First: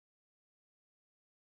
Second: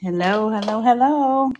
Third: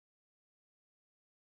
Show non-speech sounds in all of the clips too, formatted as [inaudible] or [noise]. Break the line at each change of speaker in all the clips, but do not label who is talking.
Hello, hello, hello.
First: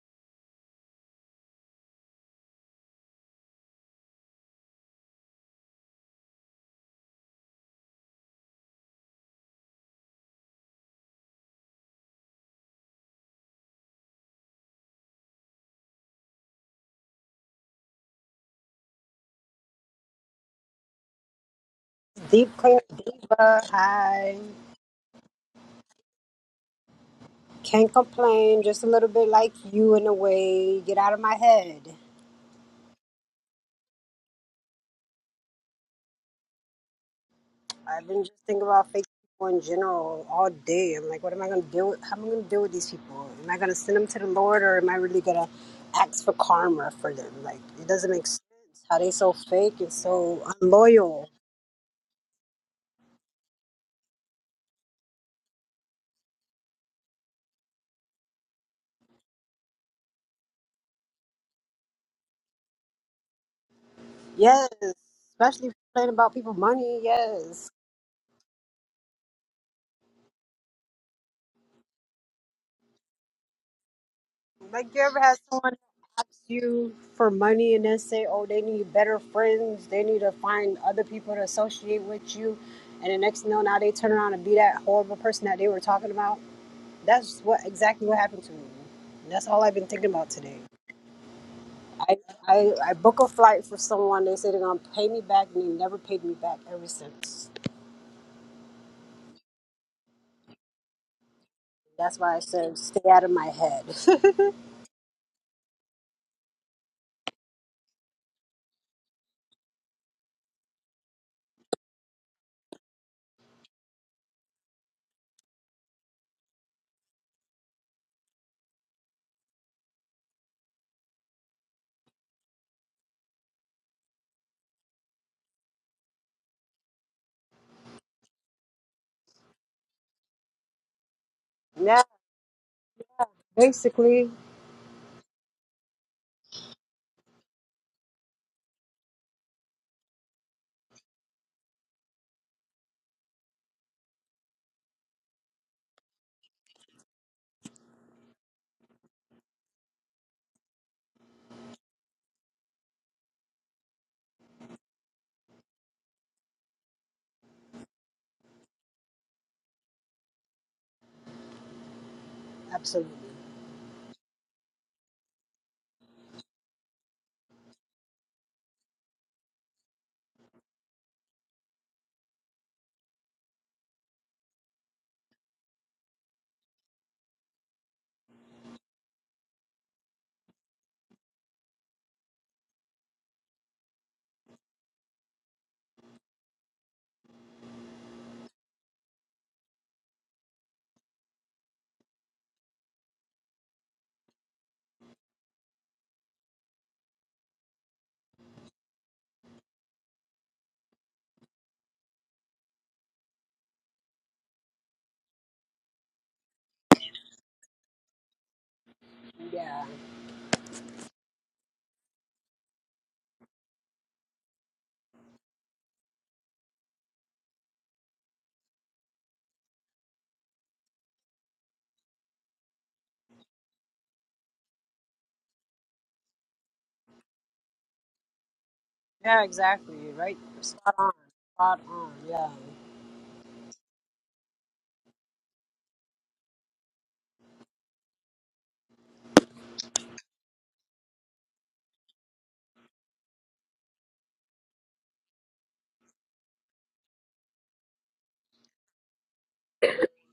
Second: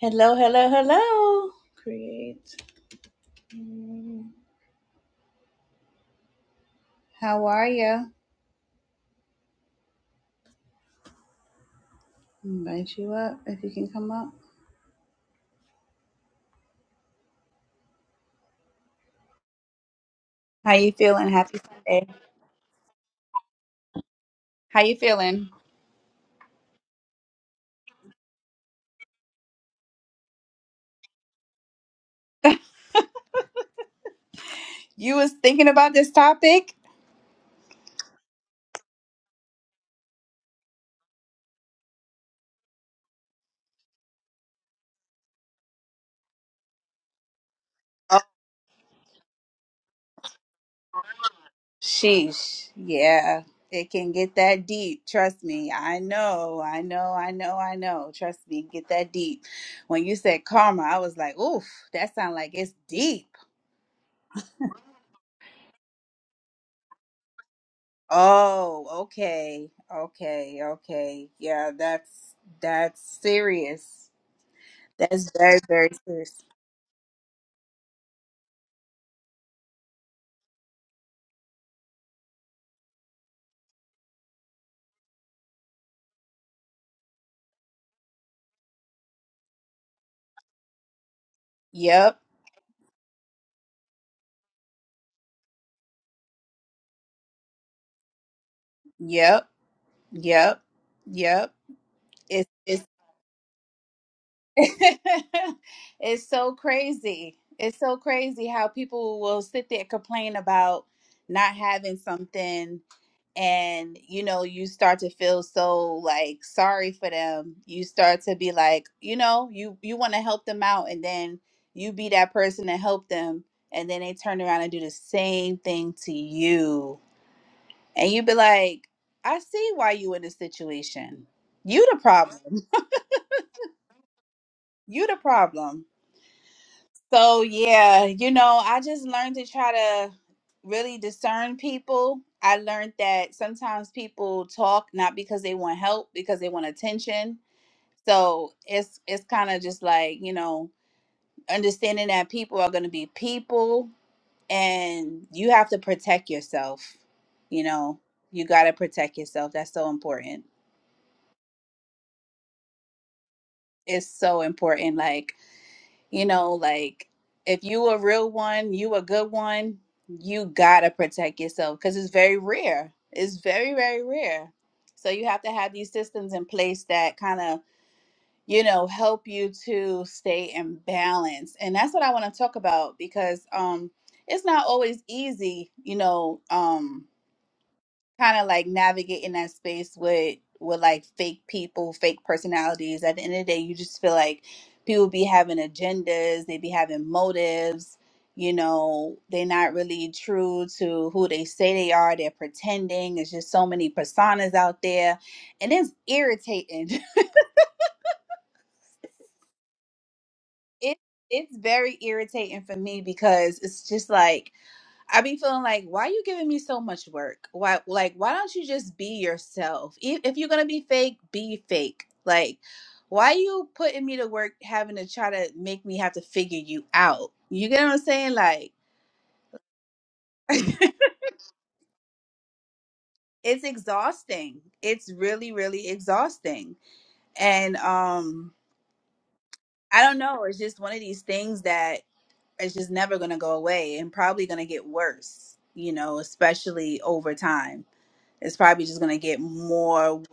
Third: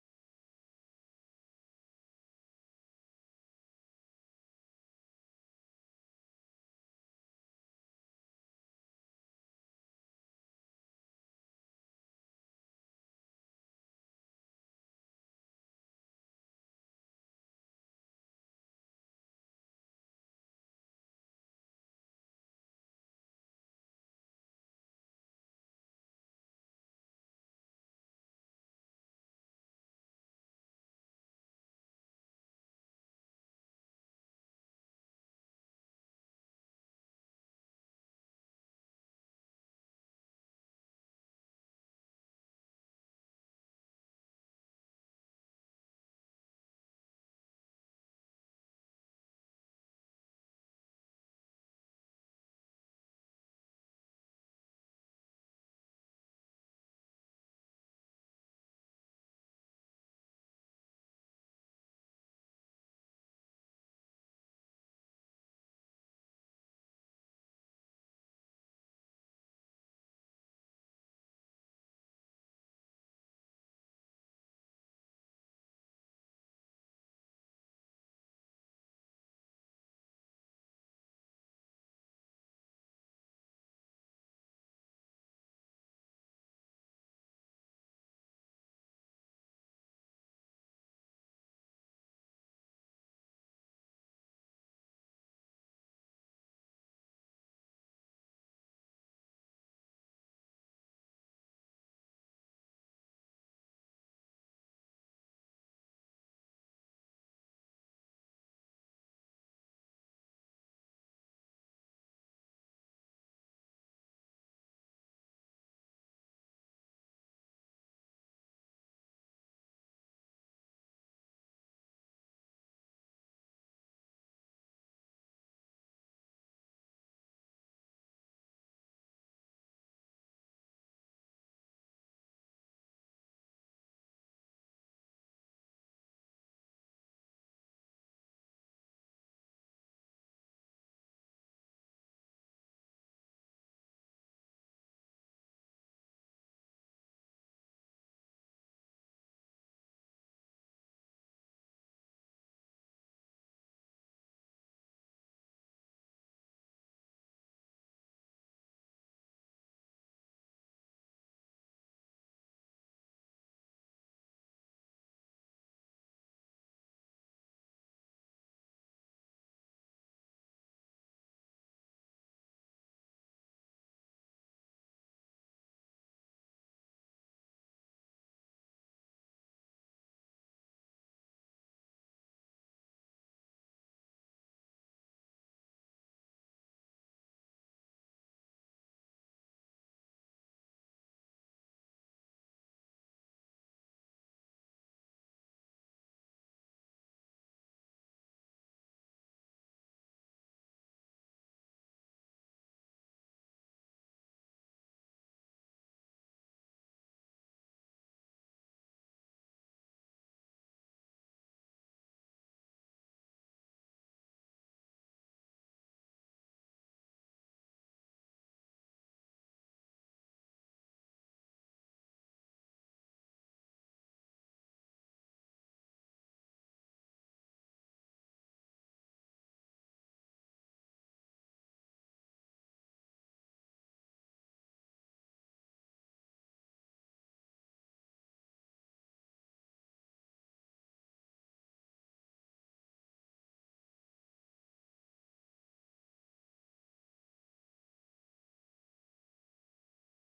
Hello, hello, hello. Create. How are you? Invite you up if you can come up. How you feeling? Happy Sunday.
Deep Clear Diva. Hi.
How you feeling?
Can't complain. Just a little bit like you in a way. Get out of my head.
You was thinking about this topic?
I've been just thinking about fake people in general all day. I'm like, what am I going to deal with? How am I going to deal with these people? Am I going to send them to the Lord or am I really going to ask for karma for them? Like, it doesn't make sense how they so fake and so unloyal.
Sheesh. Yeah. It can get that deep. Trust me. I know. I know. I know. I know. Trust me. Get that deep. When you said karma, I was like, oof, that sounds like it's deep.
Yes. Especially complaining about people money. Yes.
Oh, okay. Okay. Okay. Yeah, that's that's serious.
Like, you ever
That's
had
very,
someone
very
ask
serious.
you for money and then say, oh, they need better friends, they need to find other people to associate with you, and the next thing you know, now they turn around and be that horrible person that they were talking about? That's what exactly what happened to me. And that's all I've been thinking about today. I,
Yep.
I, I book a flight for someone, they say they're going to pay me back, and they never paid me back ever since.
Yep. Yep. Yep.
That's why I
It's
said,
it's
stay out of my head. [laughs]
[laughs] it's so crazy. It's so crazy how people will sit there complain about not having something and you know you start to feel so like sorry for them. You start to be like, you know, you you want to help them out and then you be that person to help them and then they turn around and do the same thing to you. And you be like, I see why you in this situation. You the
yeah,
problem.
basically,
You the problem. So yeah, you know, I just learned to try to really discern people. I learned that sometimes people talk not because they want help, because they want attention. So it's it's kind of just like, you know, understanding that people are going to be people and you have to protect yourself. You know, you got to protect yourself. That's so important.
absolutely.
It's so important like You know, like if you a real one, you a good one, you gotta protect yourself because it's very rare. It's very, very rare. So you have to have these systems in place that kind of, you know, help you to stay in balance. And that's what I want to talk about because um it's not always easy, you know, um kind of like navigate in that space with with like fake people, fake personalities. At the end of the day, you just feel like people be having agendas, they be having motives. You know, they're not really true to who they say they are. They're pretending. It's just so many personas out there, and it's irritating.
Yeah.
[laughs] it it's very irritating for me because it's just like I be feeling like, why you giving me so much work? Why, like, why don't you just be yourself? E- If you're gonna be fake, be fake. Like, why you putting me to work, having to try to make me have to figure you out? You get what I'm saying? Like,
Yeah, exactly. Right.
[laughs]
Spot on. Spot on. Yeah.
it's exhausting. It's really, really exhausting. And um, I don't know. It's just one of these things that it's just never gonna go away, and probably gonna get worse. You know, especially over time. It's probably just gonna get more.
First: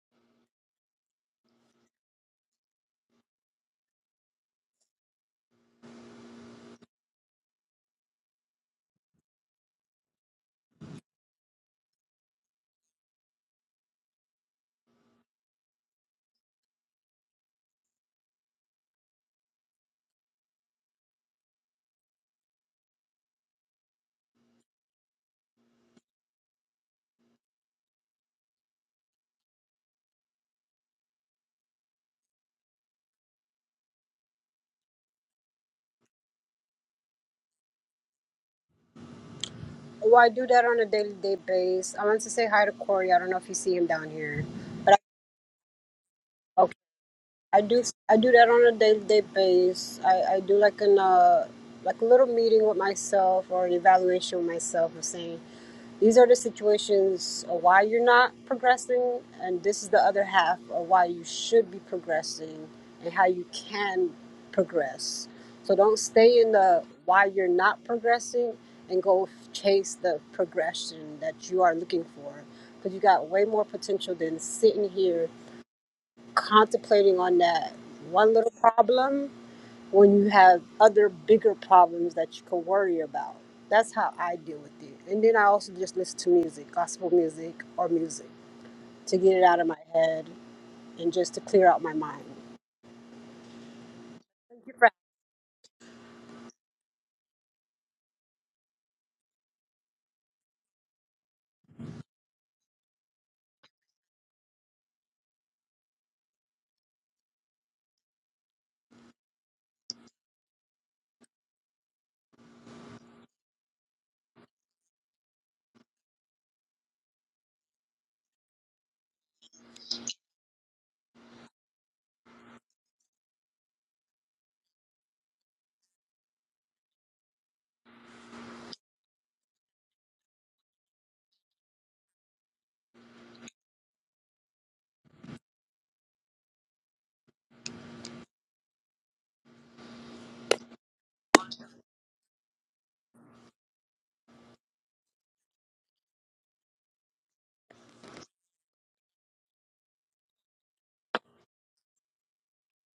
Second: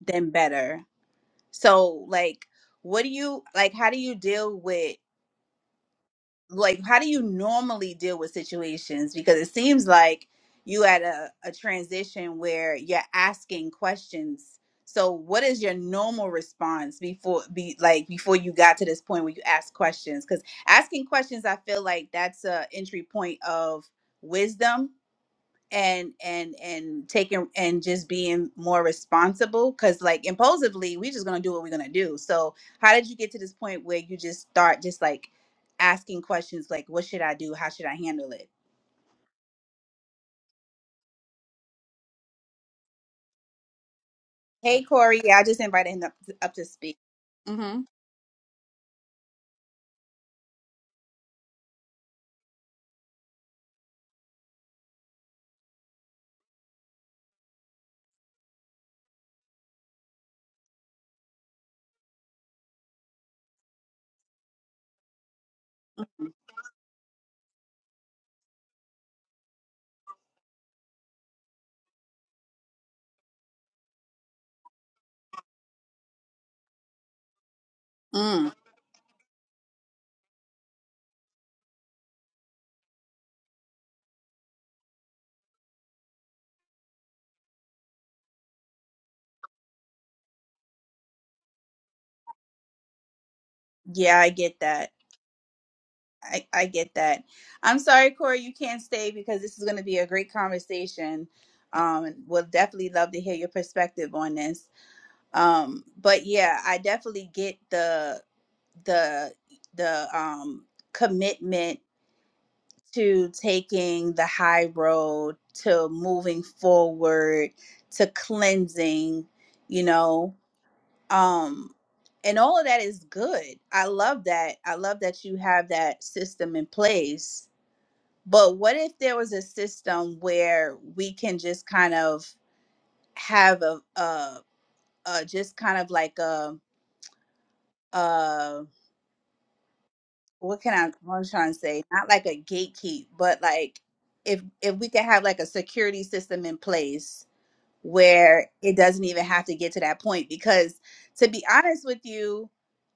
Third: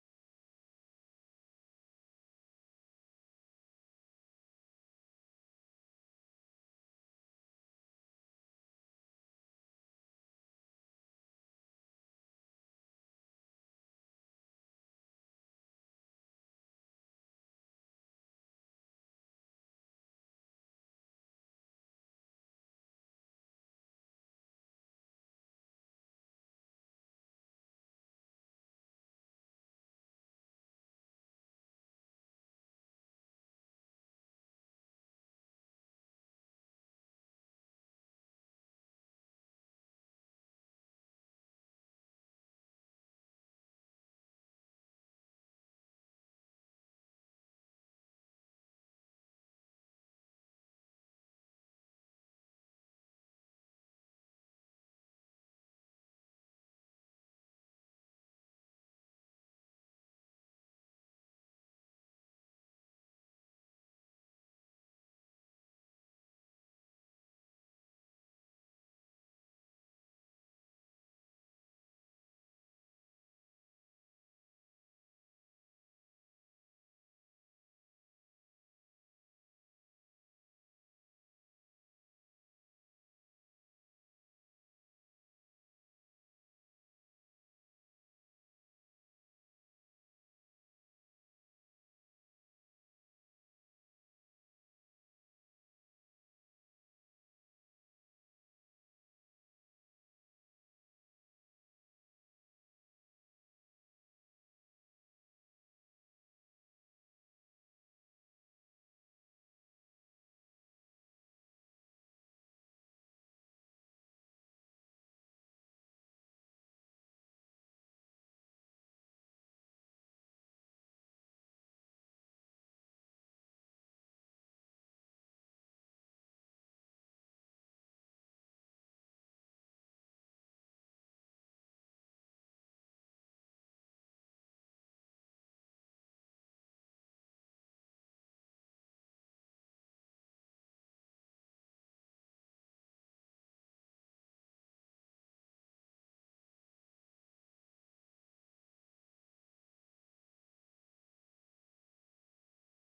then better. So like what do you like how do you deal with like how do you normally deal with situations because it seems like you had a, a transition where you're asking questions. So what is your normal response before be like before you got to this point where you ask questions cuz asking questions I feel like that's a entry point of wisdom and and and taking and just being more responsible because like impulsively we just gonna do what we're gonna do so how did you get to this point where you just start just like asking questions like what should i do how should i handle it
Well, I do that on a daily day base. I want to say hi to Corey. I don't know if you see him down here,
hey
but
corey yeah i just invited him up to, up to
I,
speak
I do
mm-hmm.
I do that on a day-to-day basis. I, I do like an uh like a little meeting with myself or an evaluation with myself of saying these are the situations of why you're not progressing and this is the other half of why you should be progressing and how you can progress. So don't stay in the why you're not progressing and go chase the progression that you are looking for because you got way more potential than sitting here contemplating on that one little
mm.
problem when you have other bigger problems that you can worry about. That's how I deal with it. And then I also just listen to music, gospel music or music, to get it out of my head and just to clear out my mind.
yeah i get
Thank you for-
that I, I get that i'm sorry corey you can't stay because this is going to be a great conversation um we'll definitely love to hear your perspective on this um but yeah i definitely get the the the um commitment to taking the high road to moving forward to cleansing you know um and all of that is good i love that i love that you have that system in place but what if there was a system where we can just kind of have a uh uh just kind of like a what can I what I'm trying to say? Not like a gatekeep, but like if if we could have like a security system in place where it doesn't even have to get to that point. Because to be honest with you,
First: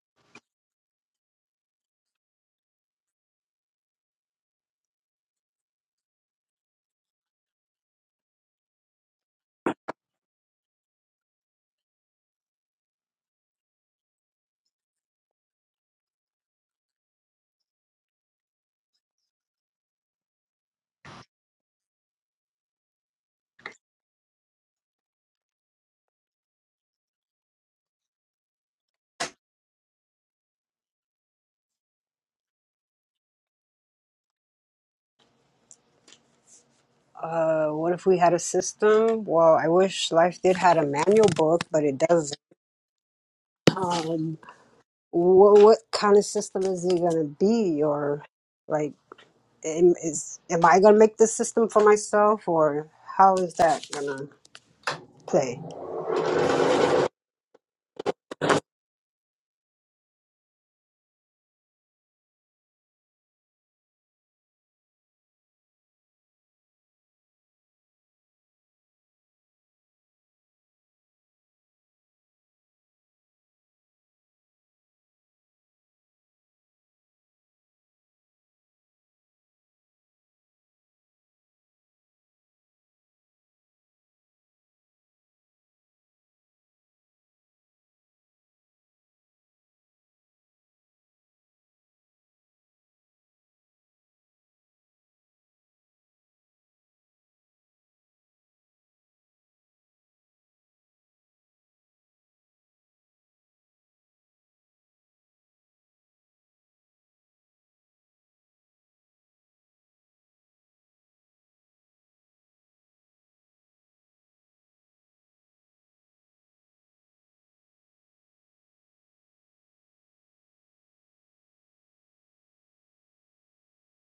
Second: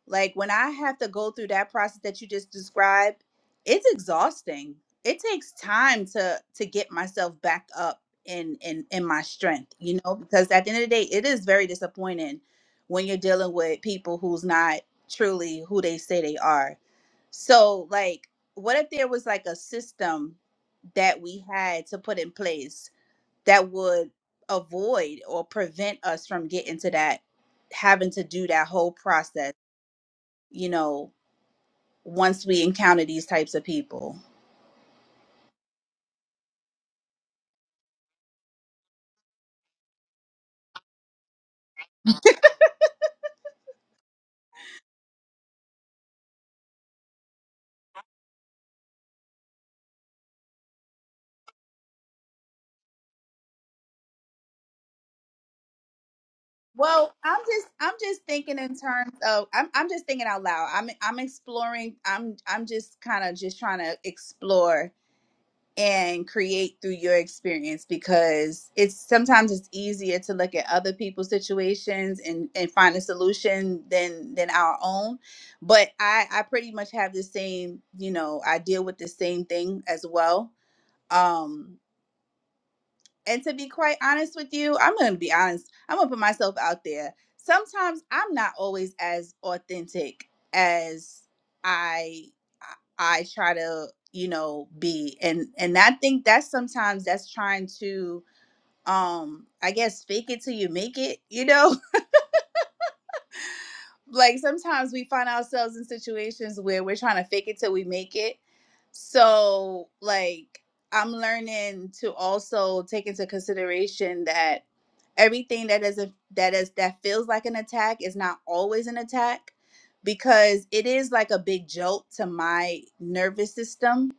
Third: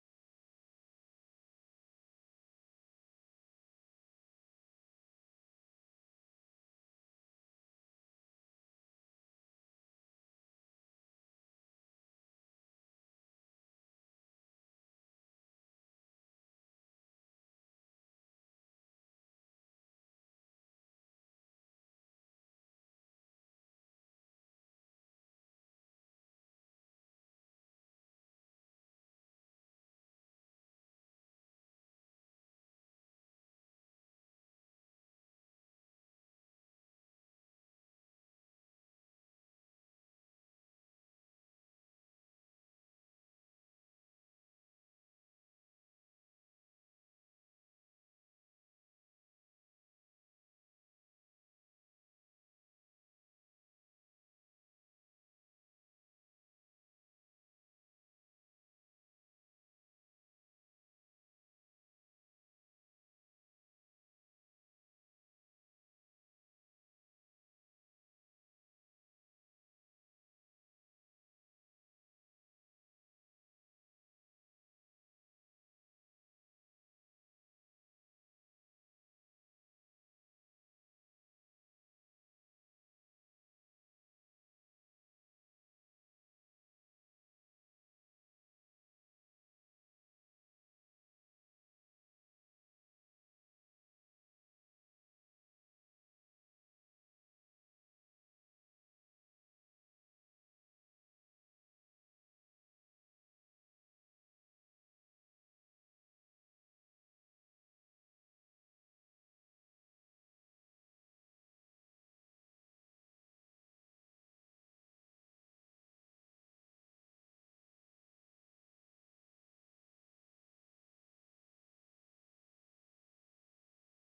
like when I have to go through that process that you just described, it's exhausting. It takes time to to get myself back up in in in my strength, you know, because at the end of the day, it is very disappointing when you're dealing with people who's not truly who they say they are so, like, what if there was like a system that we had to put in place that would avoid or prevent us from getting to that, having to do that whole process, you know, once we encounter these types of people?
Uh, what if we had a system? Well, I wish life did had a manual book, but it doesn't. Um, what, what kind of system is it gonna be, or like? am, is am I gonna make this system for myself, or how is that gonna play?
Well, I'm just I'm just thinking in terms of I'm I'm just thinking out loud. I'm I'm exploring. I'm I'm just kind of just trying to explore and create through your experience because it's sometimes it's easier to look at other people's situations and and find a solution than than our own but i i pretty much have the same you know i deal with the same thing as well um and to be quite honest with you, I'm going to be honest. I'm going to put myself out there. Sometimes I'm not always as authentic as I I try to, you know, be. And and I think that's sometimes that's trying to um I guess fake it till you make it, you know? [laughs] like sometimes we find ourselves in situations where we're trying to fake it till we make it. So, like I'm learning to also take into consideration that everything that is a that is that feels like an attack is not always an attack because it is like a big jolt to my nervous system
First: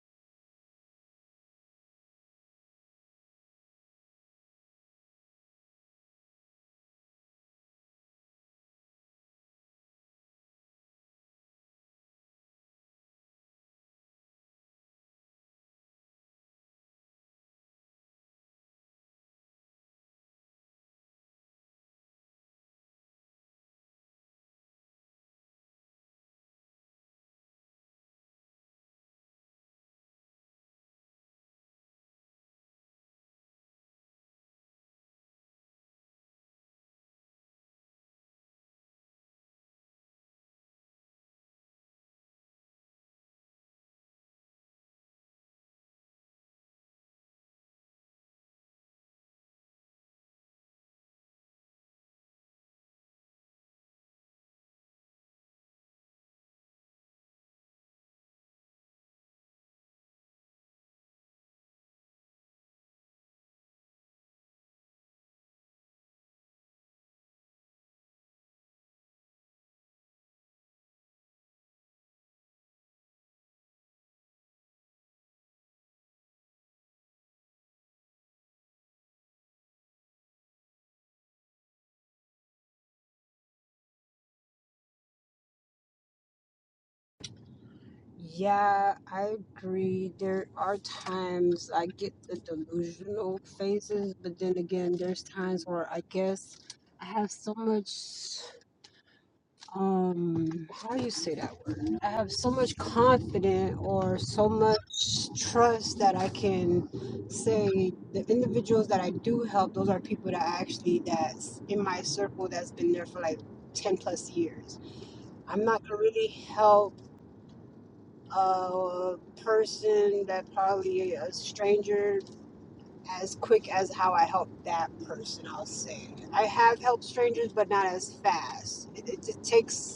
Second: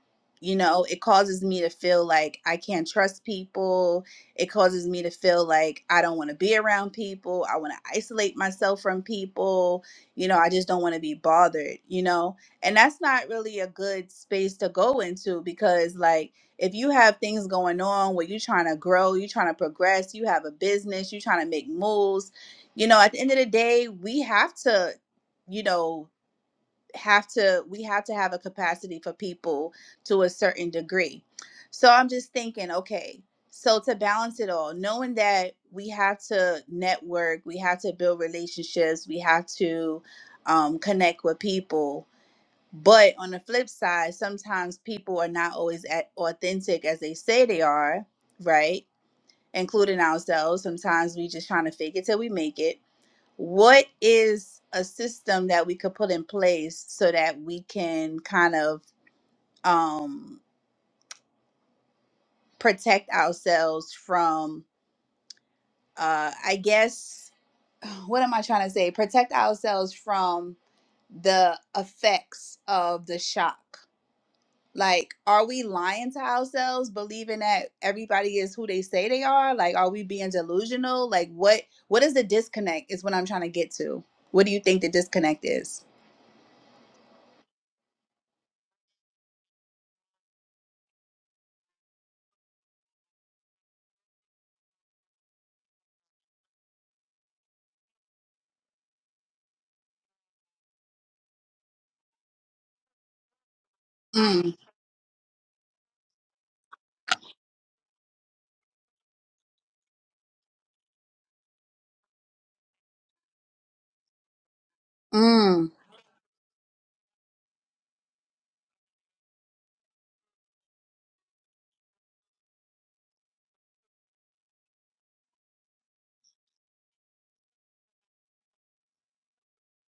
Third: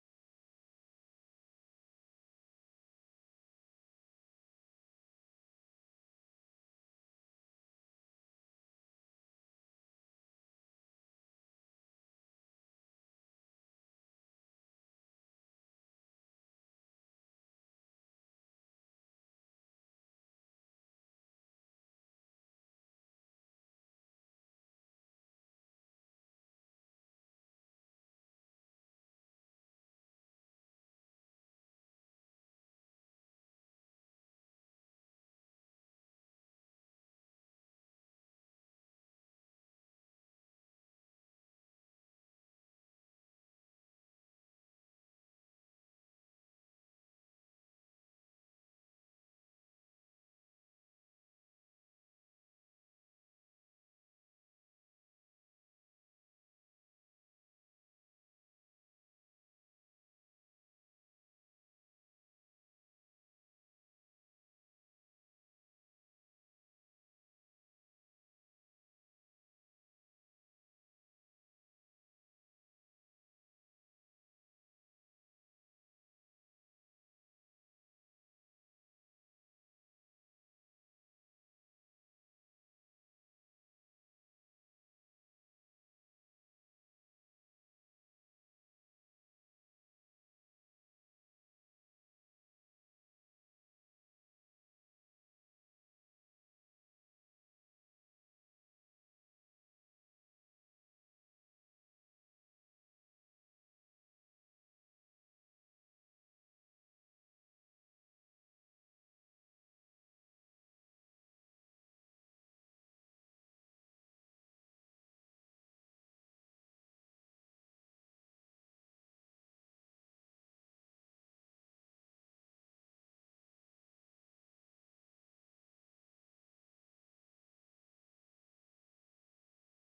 you know it causes me to feel like i can't trust people it causes me to feel like i don't want to be around people i want to isolate myself from people you know i just don't want to be bothered you know and that's not really a good space to go into because like if you have things going on where you're trying to grow, you're trying to progress, you have a business, you're trying to make moves, you know, at the end of the day, we have to, you know, have to we have to have a capacity for people to a certain degree. So I'm just thinking, okay, so to balance it all, knowing that we have to network, we have to build relationships, we have to um, connect with people but on the flip side, sometimes people are not always at authentic as they say they are, right? Including ourselves. Sometimes we just trying to fake it till we make it. What is a system that we could put in place so that we can kind of um, protect ourselves from, uh, I guess, [sighs] what am I trying to say? Protect ourselves from the effects of the shock Like, are we lying to ourselves, believing that everybody is who they say they are? Like, are we being delusional? Like, what what is the disconnect? Is what I'm trying to get to. What do you think the disconnect is?
Yeah, I agree. There are times I get the delusional phases, but then again, there's times where I guess I have so much. um how do you say that word i have so much confidence or so
Mm,
much trust that i can say the individuals that i do help those are people that actually that's in my circle that's been there for like 10 plus years i'm
mm,
not gonna really help a person that probably a stranger as quick as how i help that person i'll say i have helped strangers but not as fast it, it, it takes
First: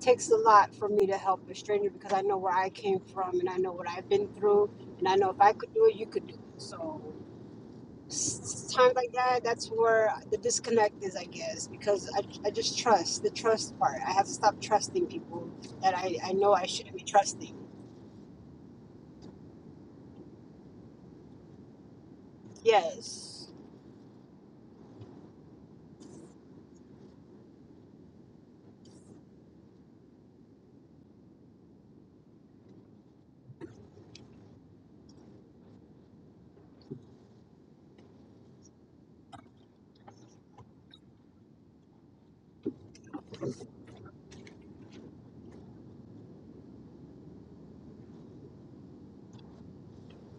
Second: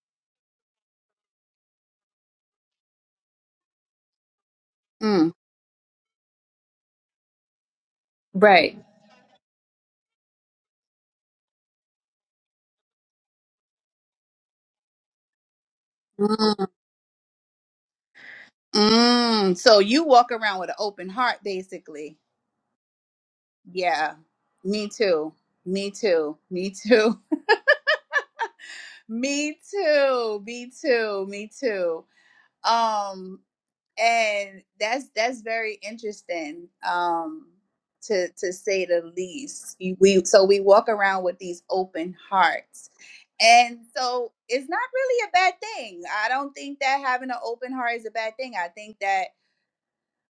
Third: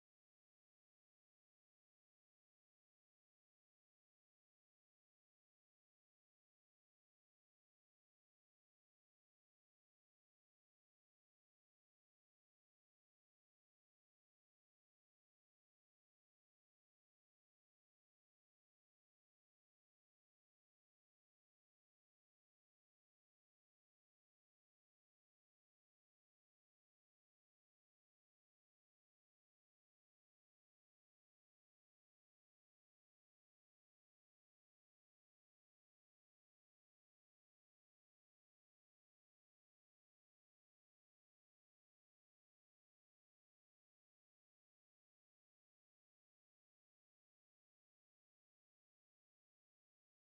takes a lot for me to help a stranger because I know where I came from and I know what I've been through and I know
mm.
if I could do it, you could do it. So s-
Right.
times like that, that's where the disconnect is, I guess, because I, I just trust the trust part. I have to stop trusting people that I, I know
Mm,
I shouldn't be trusting.
mm. So you walk around with an open heart, basically.
Yes,
Yeah. Me too. Me too. Me too. [laughs] Me too. Me too. Me too. Um. and that's that's very interesting um to to say the least You- we so we walk around with these open hearts and so it's not really a bad thing i don't think that having an open heart is a bad thing i think that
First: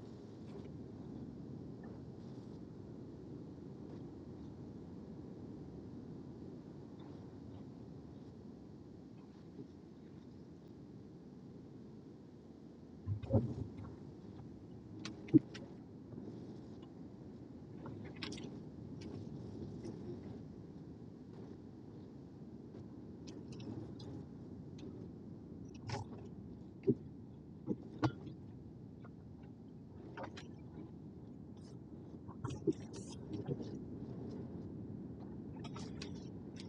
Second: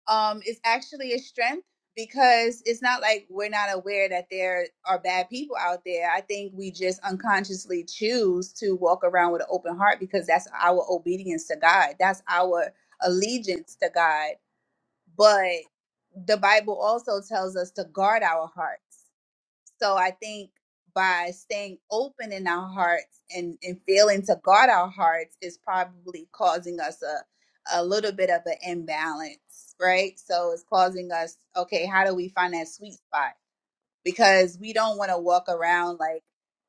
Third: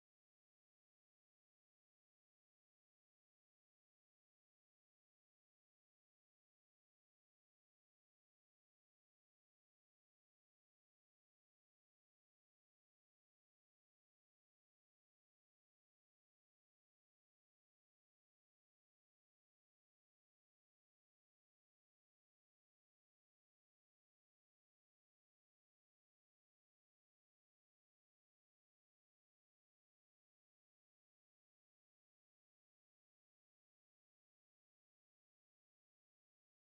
um, is actually a strength because it's not like we're not aware that there are bad people out there. I think we just unconsciously choose to walk around with an open heart because that's our obedience to God, that's our allegiance to God. But the Bible also tells us to guard our hearts. So I think by staying open in our hearts and, and failing to guard our hearts is probably causing us a, a little bit of an imbalance, right? So it's causing us, okay, how do we find that sweet spot? because we don't want to walk around like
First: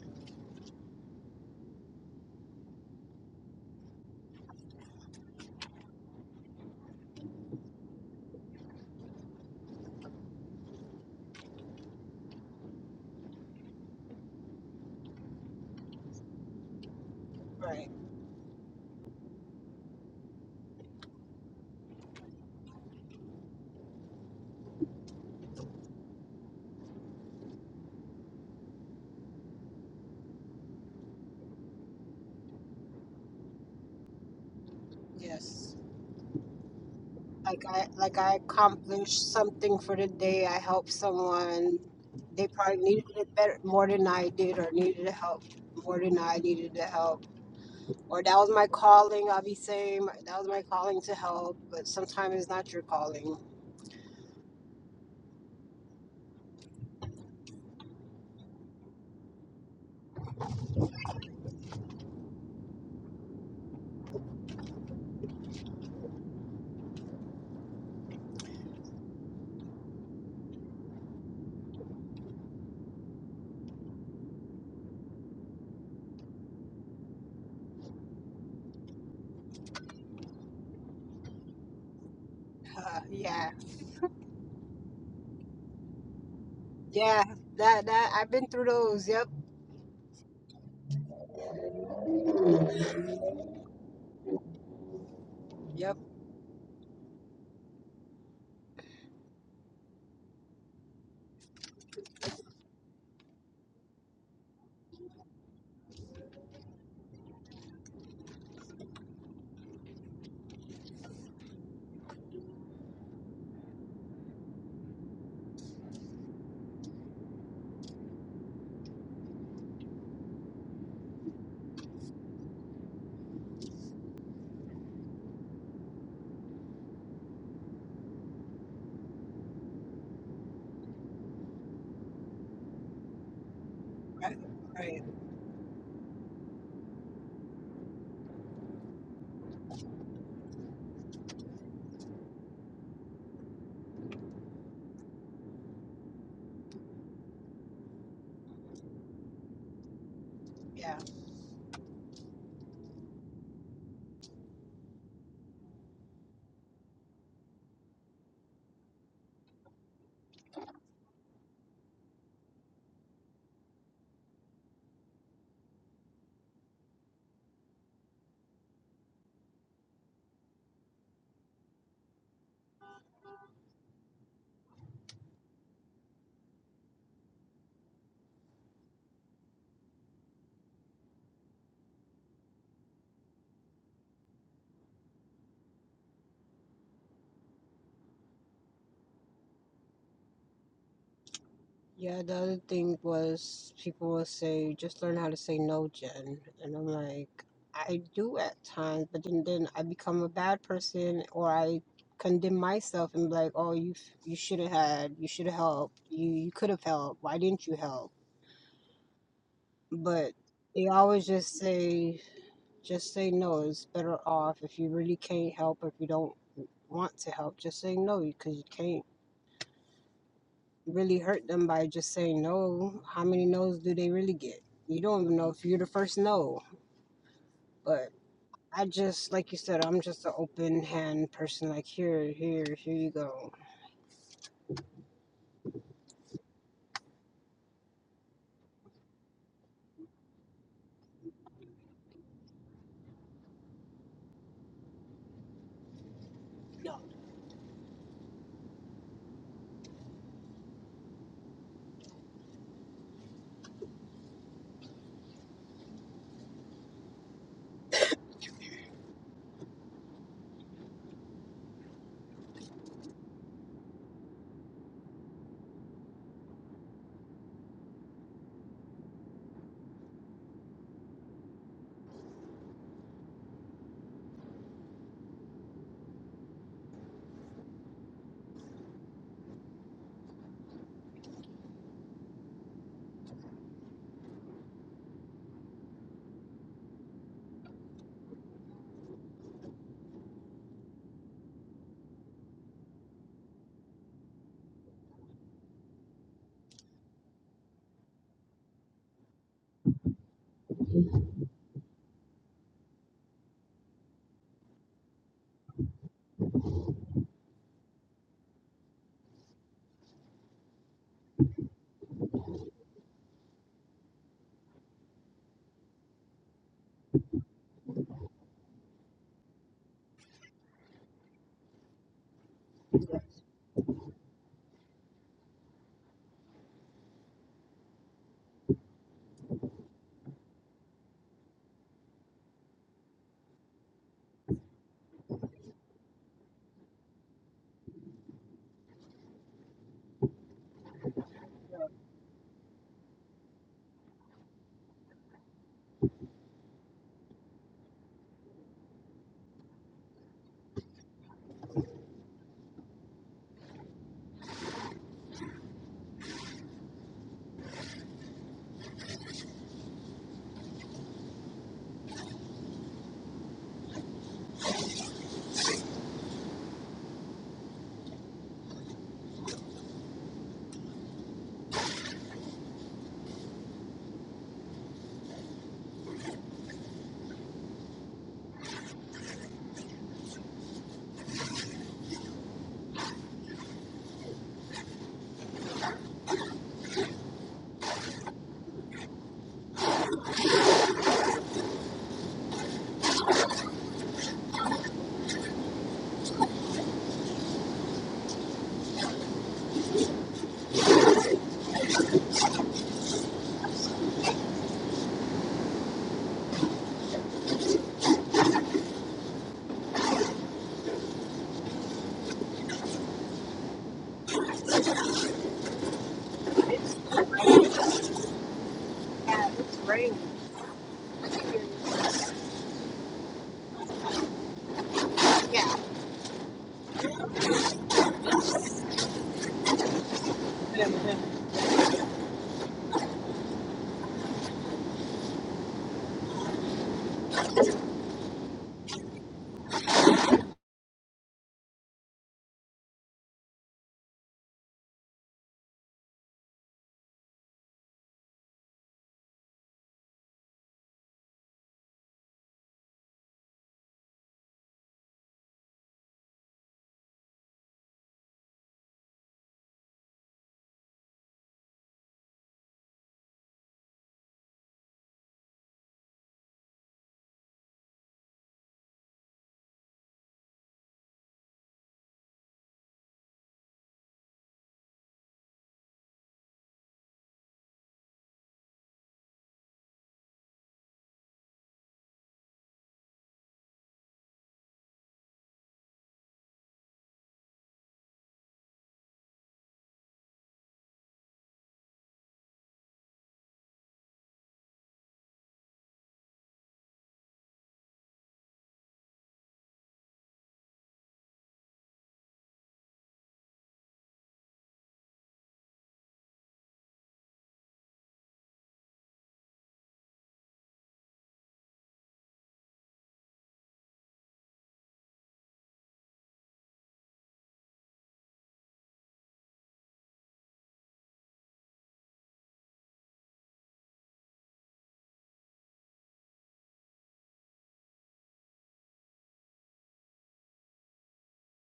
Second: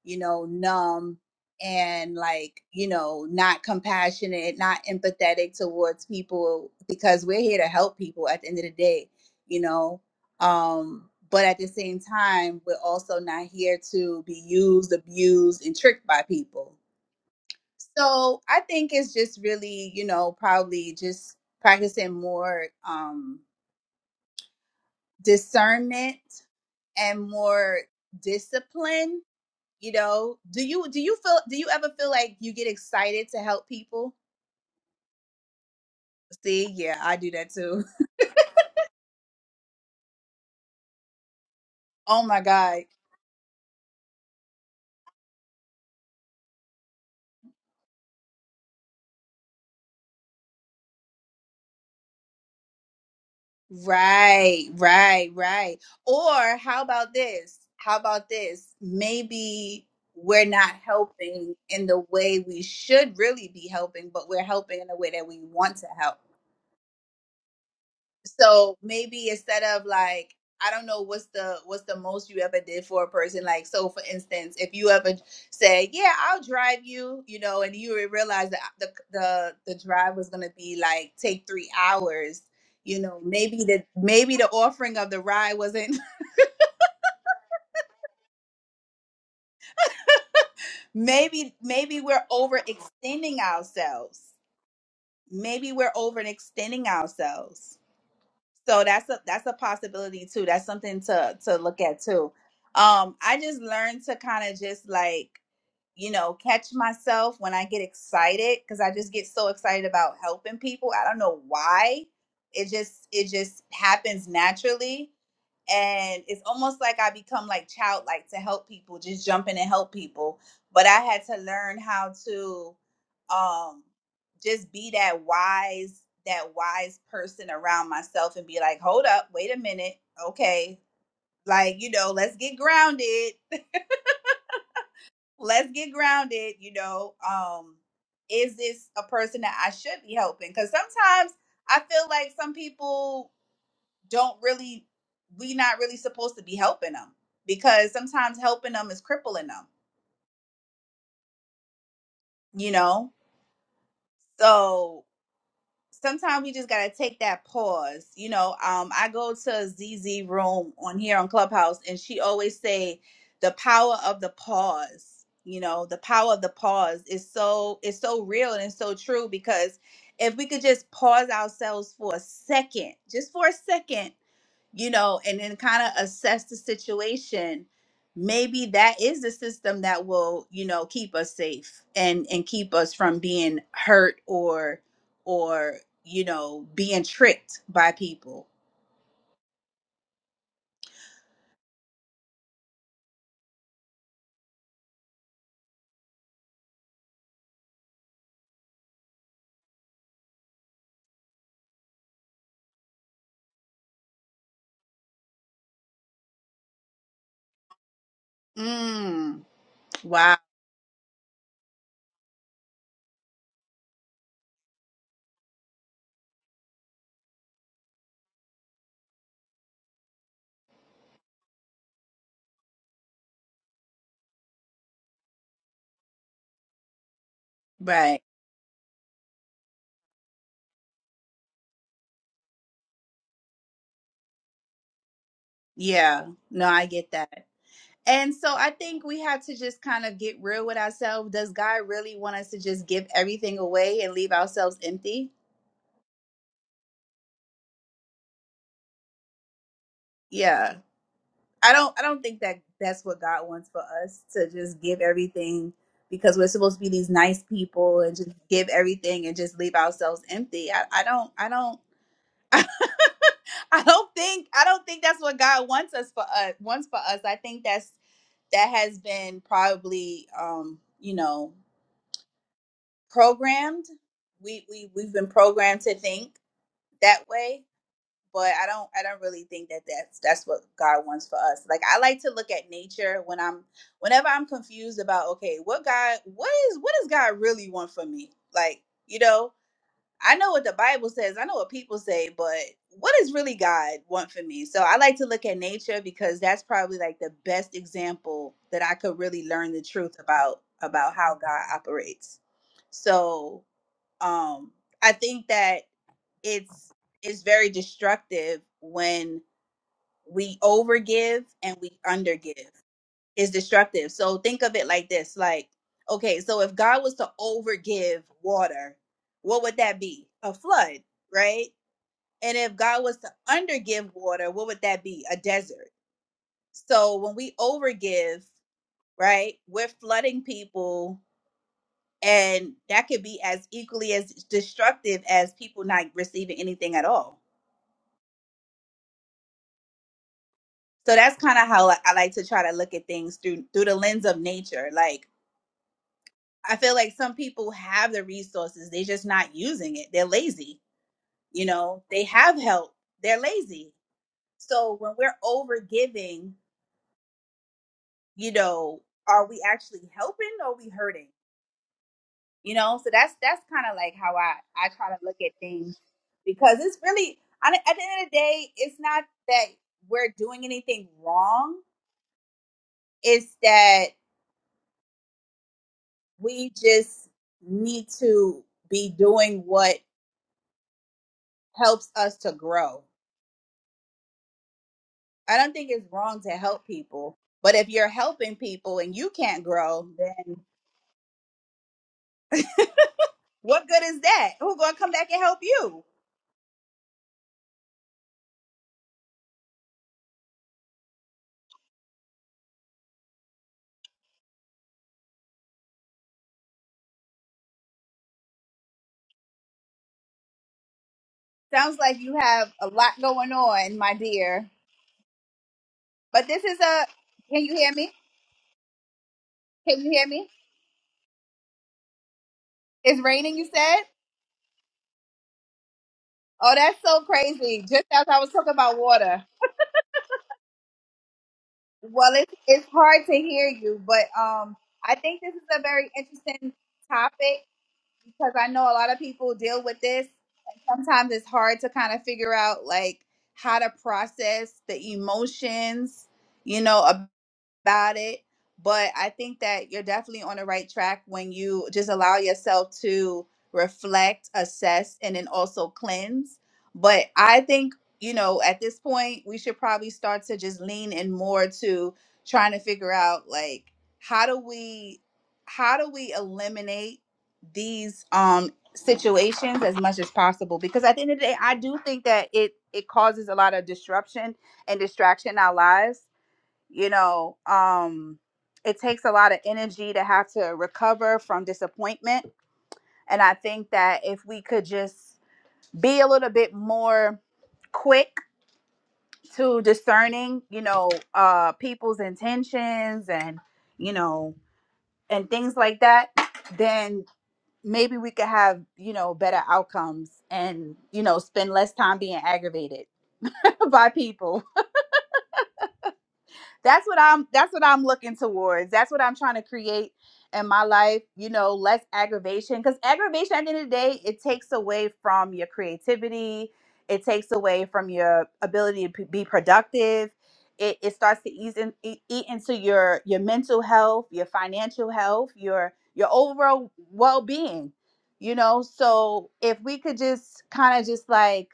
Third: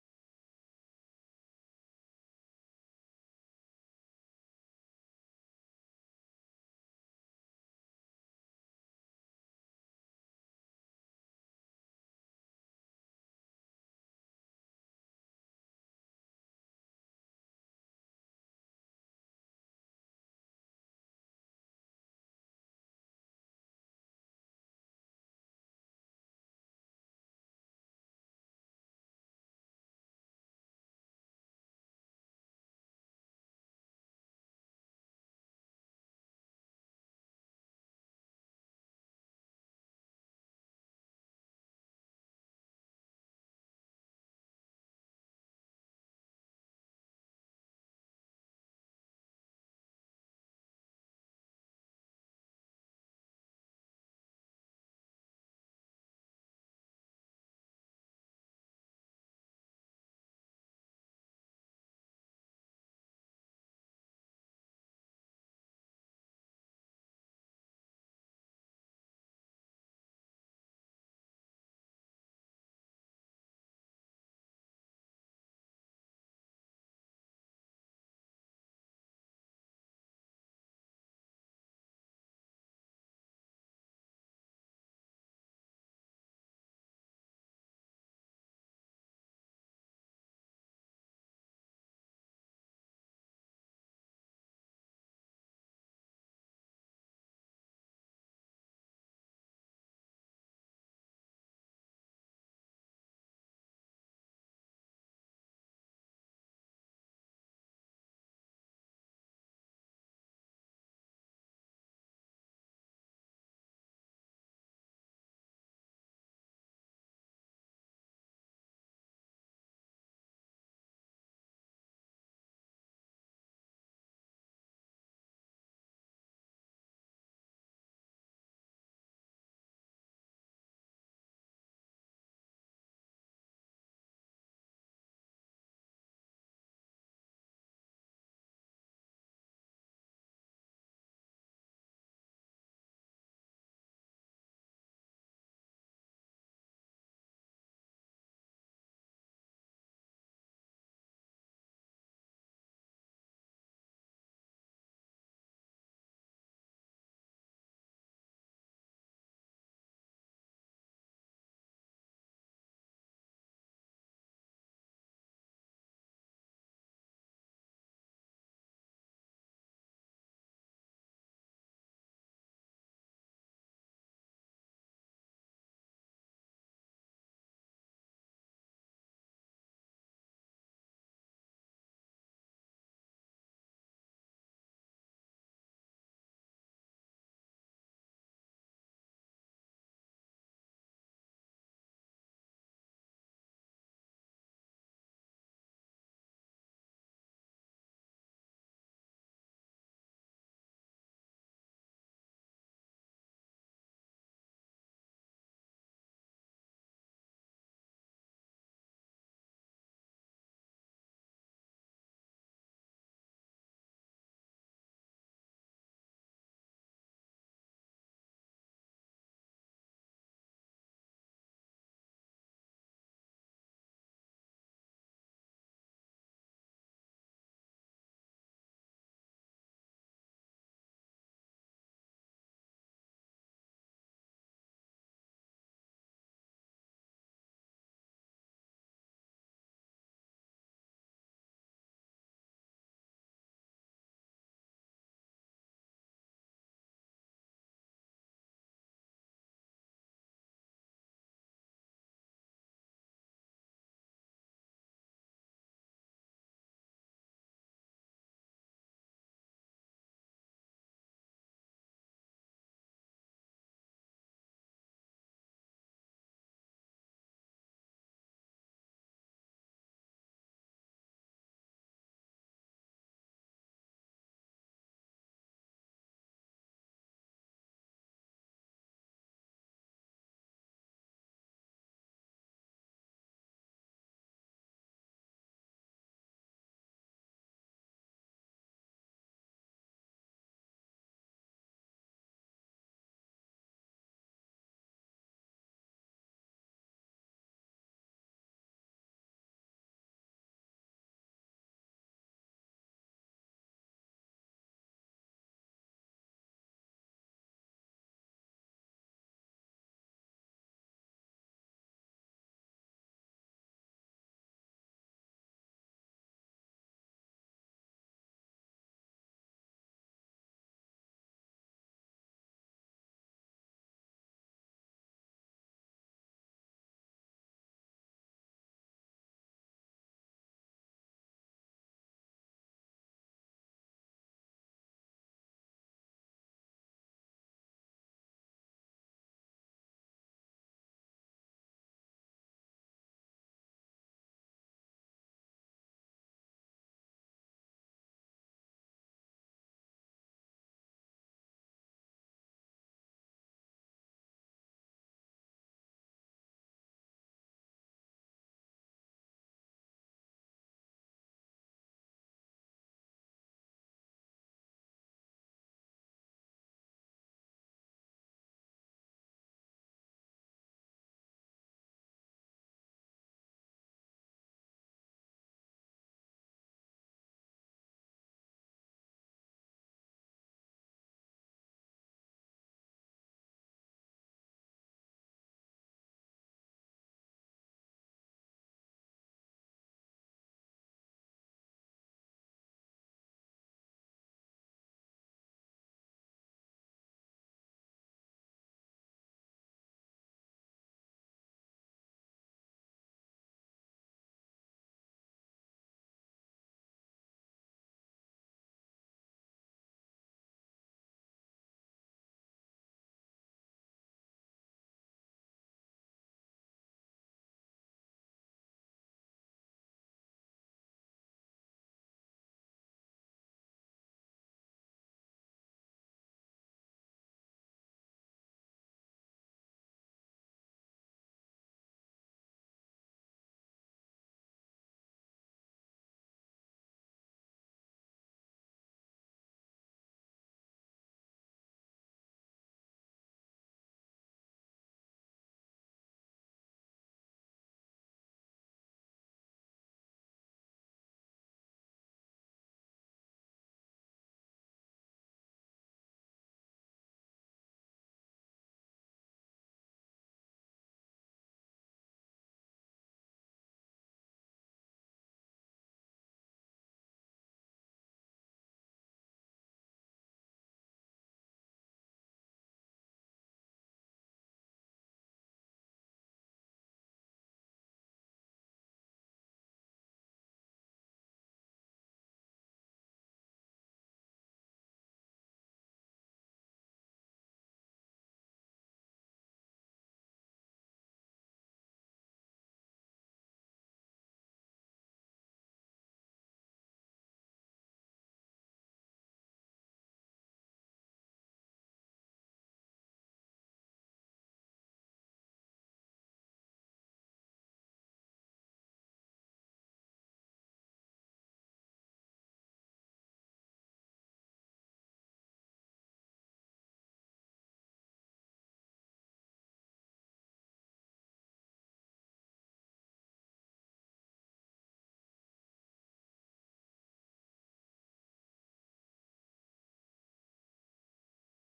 you know numb and like you know not compassionate not empathetic towards people because we're here to help people at the end of the day you know um but at the same time we're also not here to be used abused and tricked by people
right.
so i think it's just really you know probably just practicing more um discernment and more discipline you know do you do you feel do you ever feel like you get excited to help people
Yes.
see yeah i do that
Like
too
I like I accomplished something for the day. I helped someone.
[laughs] oh my
They probably
god
needed it better more than I did, or needed help more than I needed the help or that was my calling. I'll be saying my- that was my calling to help, but sometimes it's not your calling.
right right right or how about this how about this maybe we're not helping in the way we should really be helping but we're helping in the way that we want to help so maybe instead of like i don't know what's the what's the most you ever did for a person like so for instance if you ever say yeah i'll drive you you know and you realize that the the, the drive was going to be like take three hours you
Uh,
know
yeah,
maybe the maybe the offering of the ride wasn't
yeah, that that I've been through those. Yep,
[laughs] maybe maybe we're overextending ourselves maybe we're
yep,
overextending ourselves So that's a that's a possibility too. That's something to to look at too. Um, I just learned to kind of just like you know catch myself when I get excited because I just get so excited about helping people. I don't know why. It just it just happens naturally, and it's almost like I become like childlike to help people, just jump in and help people. But I had to learn how to. Um, just be that wise that wise person around myself and be like hold up wait a minute okay like you know let's get grounded
right, right,
[laughs] let's get grounded you know um is this a person that i should be helping because sometimes i feel like some people don't really we not really supposed to be helping them because sometimes helping them is crippling them
yeah,
you know so sometimes we just gotta take that pause. You know, um, I go to a ZZ room on here on Clubhouse, and she always say the power of the pause. You know, the power of the pause is so is so real and it's so true because if we could just pause ourselves for a second, just for a second you know, and then kind of assess the situation. Maybe that is the system that will, you know, keep us safe and and keep us from being hurt or or you know being tricked by people.
yeah. The other thing was people will say just learn how to say no, Jen, and I'm like I do at times, but then then I become a bad person or I condemn myself and be like, oh, you you should have had, you should have helped, you you could have helped. Why didn't you help?
Mm.
but
Wow.
they always just say just say no it's better off if you really can't help if you don't want to help just say no because you can't really hurt them by just saying no how many no's do they really get you don't even know if you're the first no but
Right.
i just like you said i'm just an open hand person like here here here you go
Yeah. No, I get that. And so I think we have to just kind of get real with ourselves. Does God really want us to just give everything away and leave ourselves empty?
no
Yeah. I don't I don't think that that's what God wants for us to just give everything because we're supposed to be these nice people and just give everything and just leave ourselves empty. I, I don't I don't [laughs] I don't think I don't think that's what God wants us for us wants for us. I think that's that has been probably um, you know, programmed. We we we've been programmed to think that way but I don't I don't really think that that's that's what God wants for us. Like I like to look at nature when I'm whenever I'm confused about okay, what God what is what does God really want for me? Like, you know, I know what the Bible says, I know what people say, but what does really God want for me? So I like to look at nature because that's probably like the best example that I could really learn the truth about about how God operates. So, um I think that it's it's very destructive when we overgive and we undergive. It's destructive. So think of it like this: like, okay, so if God was to overgive water, what would that be? A flood, right? And if God was to undergive water, what would that be? A desert. So when we overgive, right, we're flooding people, and that could be as equally as destructive as people not receiving anything at all So that's kind of how like, I like to try to look at things through through the lens of nature. Like I feel like some people have the resources, they're just not using it. They're lazy. You know, they have help, they're lazy. So when we're over giving, you know, are we actually helping or are we hurting? You know, so that's that's kind of like how I I try to look at things because it's really on- at the end of the day, it's not that we're doing anything wrong. It's that we just need to be doing what helps us to grow. I don't think it's wrong to help people, but if you're helping people and you can't grow, then what good is that? Who's going to come back and help you? Sounds like you have a lot going on, my dear. But this is a can you hear me? Can you hear me? It's raining, you said? Oh, that's so crazy. Just as I was talking about water. Well, it's it's hard to hear you, but um, I think this is a very interesting topic because I know a lot of people deal with this, and sometimes it's hard to kind of figure out like how to process the emotions, you know, about it. But I think that you're definitely on the right track when you just allow yourself to reflect, assess, and then also cleanse. But I think, you know, at this point, we should probably start to just lean in more to trying to figure out like how do we how do we eliminate these um situations as much as possible because at the end of the day I do think that it it causes a lot of disruption and distraction in our lives you know um it takes a lot of energy to have to recover from disappointment and i think that if we could just be a little bit more quick to discerning you know uh people's intentions and you know and things like that then maybe we could have you know better outcomes and you know spend less time being aggravated [laughs] by people that's what i'm that's what i'm looking towards that's what i'm trying to create in my life you know less aggravation because aggravation at the end of the day it takes away from your creativity it takes away from your ability to p- be productive it, it starts to ease in, e- eat into your your mental health your financial health your your overall well-being you know so if we could just kind of just like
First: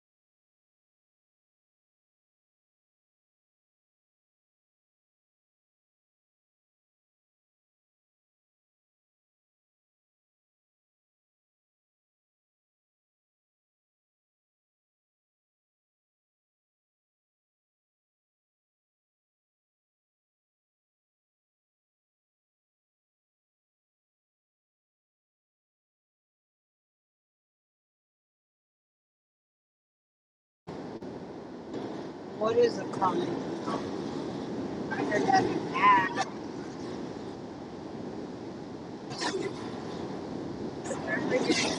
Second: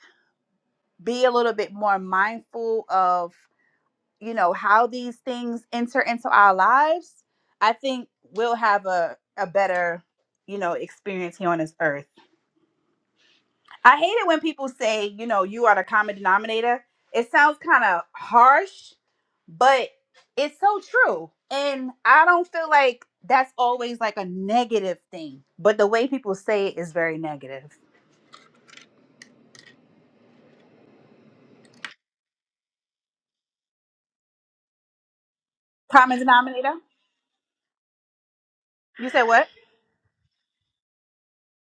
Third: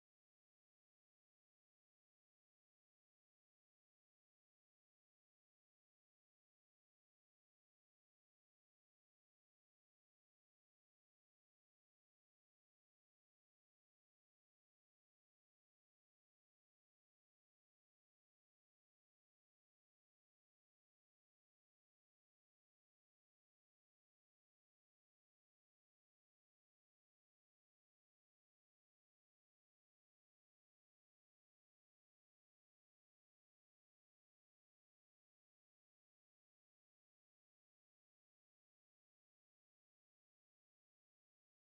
be a little bit more mindful of you know how these things enter into our lives i think we'll have a, a better you know experience here on this earth i hate it when people say you know you are the common denominator it sounds kind of harsh but it's so true and i don't feel like that's always like a negative thing but the way people say it is very negative
what is a common denominator?
common denominator you said what
Every- every- every-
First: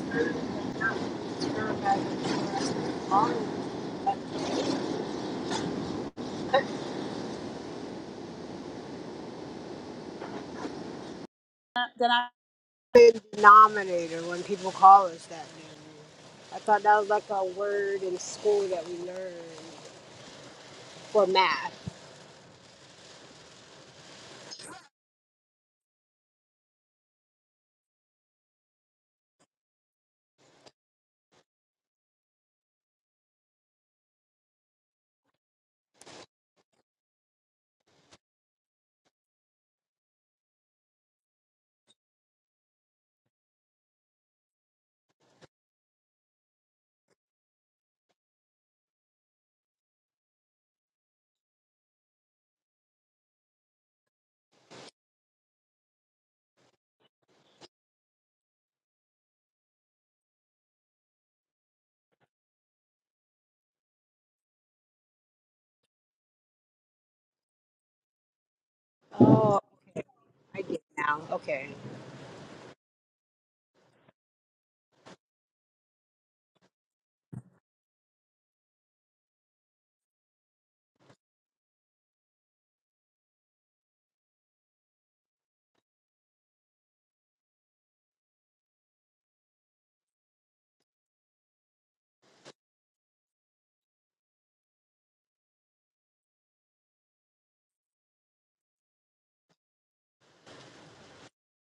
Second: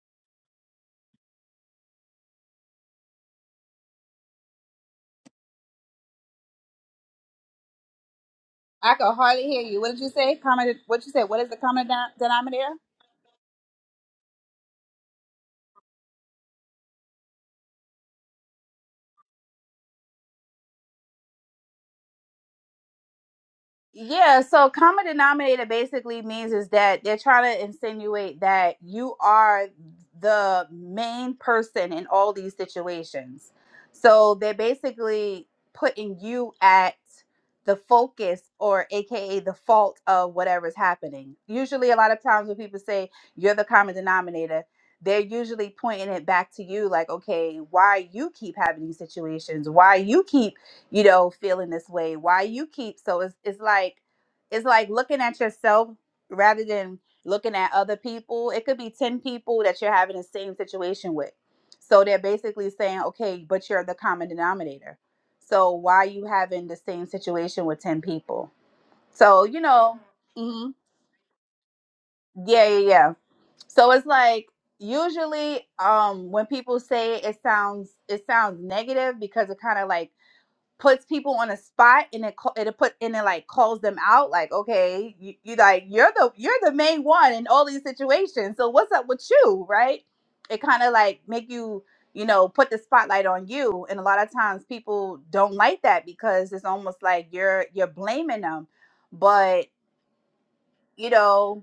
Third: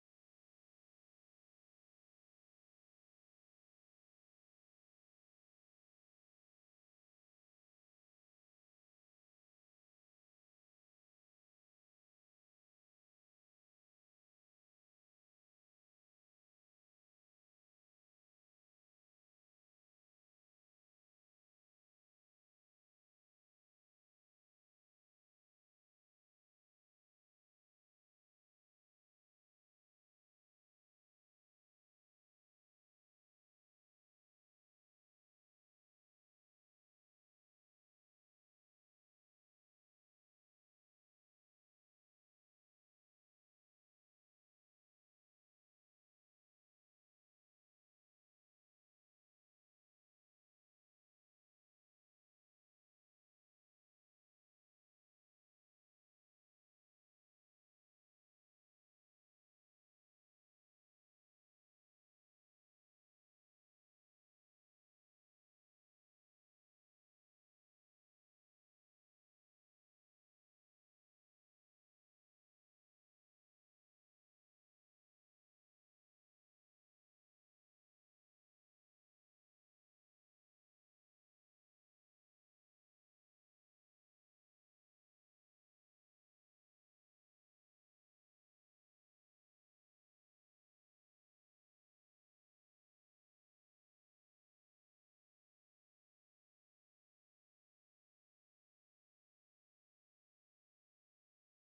every- every- every- every- every-
i could hardly hear you what did you say common what you said what is the common denom- denominator
common denominator when people call us that name. I thought that was like a word in school that we learned for math.
Yeah, so common denominator basically means is that they're trying to insinuate that you are the main person in all these situations. So they're basically putting you at the focus or aka the fault of whatever's happening. Usually a lot of times when people say you're the common denominator, they're usually pointing it back to you like, okay, why you keep having these situations? Why you keep you know, feeling this way. Why you keep so it's it's like it's like looking at yourself rather than looking at other people. It could be 10 people that you're having the same situation with. So they're basically saying, "Okay, but you're the common denominator." So why you having the same situation with 10 people? So,
Oh,
you know,
I get
mhm.
it now. Okay.
Yeah, yeah, yeah. So it's like usually um when people say it, it sounds it sounds negative because it kind of like puts people on a spot and it ca- it put and it like calls them out like okay you, you like you're the you're the main one in all these situations so what's up with you right it kind of like make you you know put the spotlight on you and a lot of times people don't like that because it's almost like you're you're blaming them but you know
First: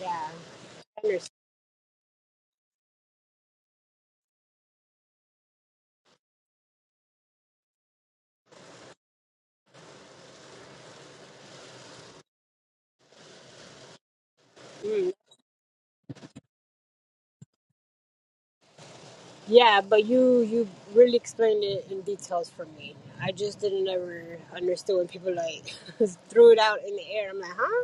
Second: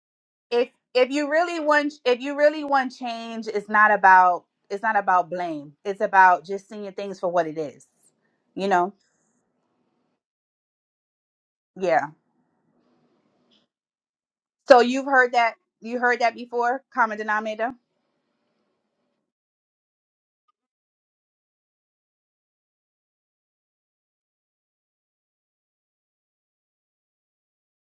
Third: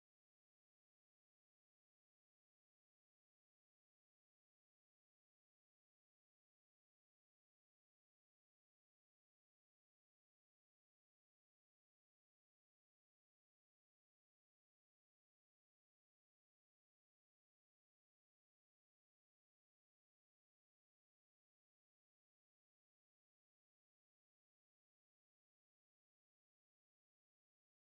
Yeah.
if
I
if you
understand.
really want if you really want change it's not about it's not about blame it's about just seeing things for what it is you know Yeah. So you've
Mm.
heard that you heard that before, common denominator?
Yeah, but you you really explained it in details for me. I just didn't ever understand when people like [laughs] threw it out in the air. I'm like, huh?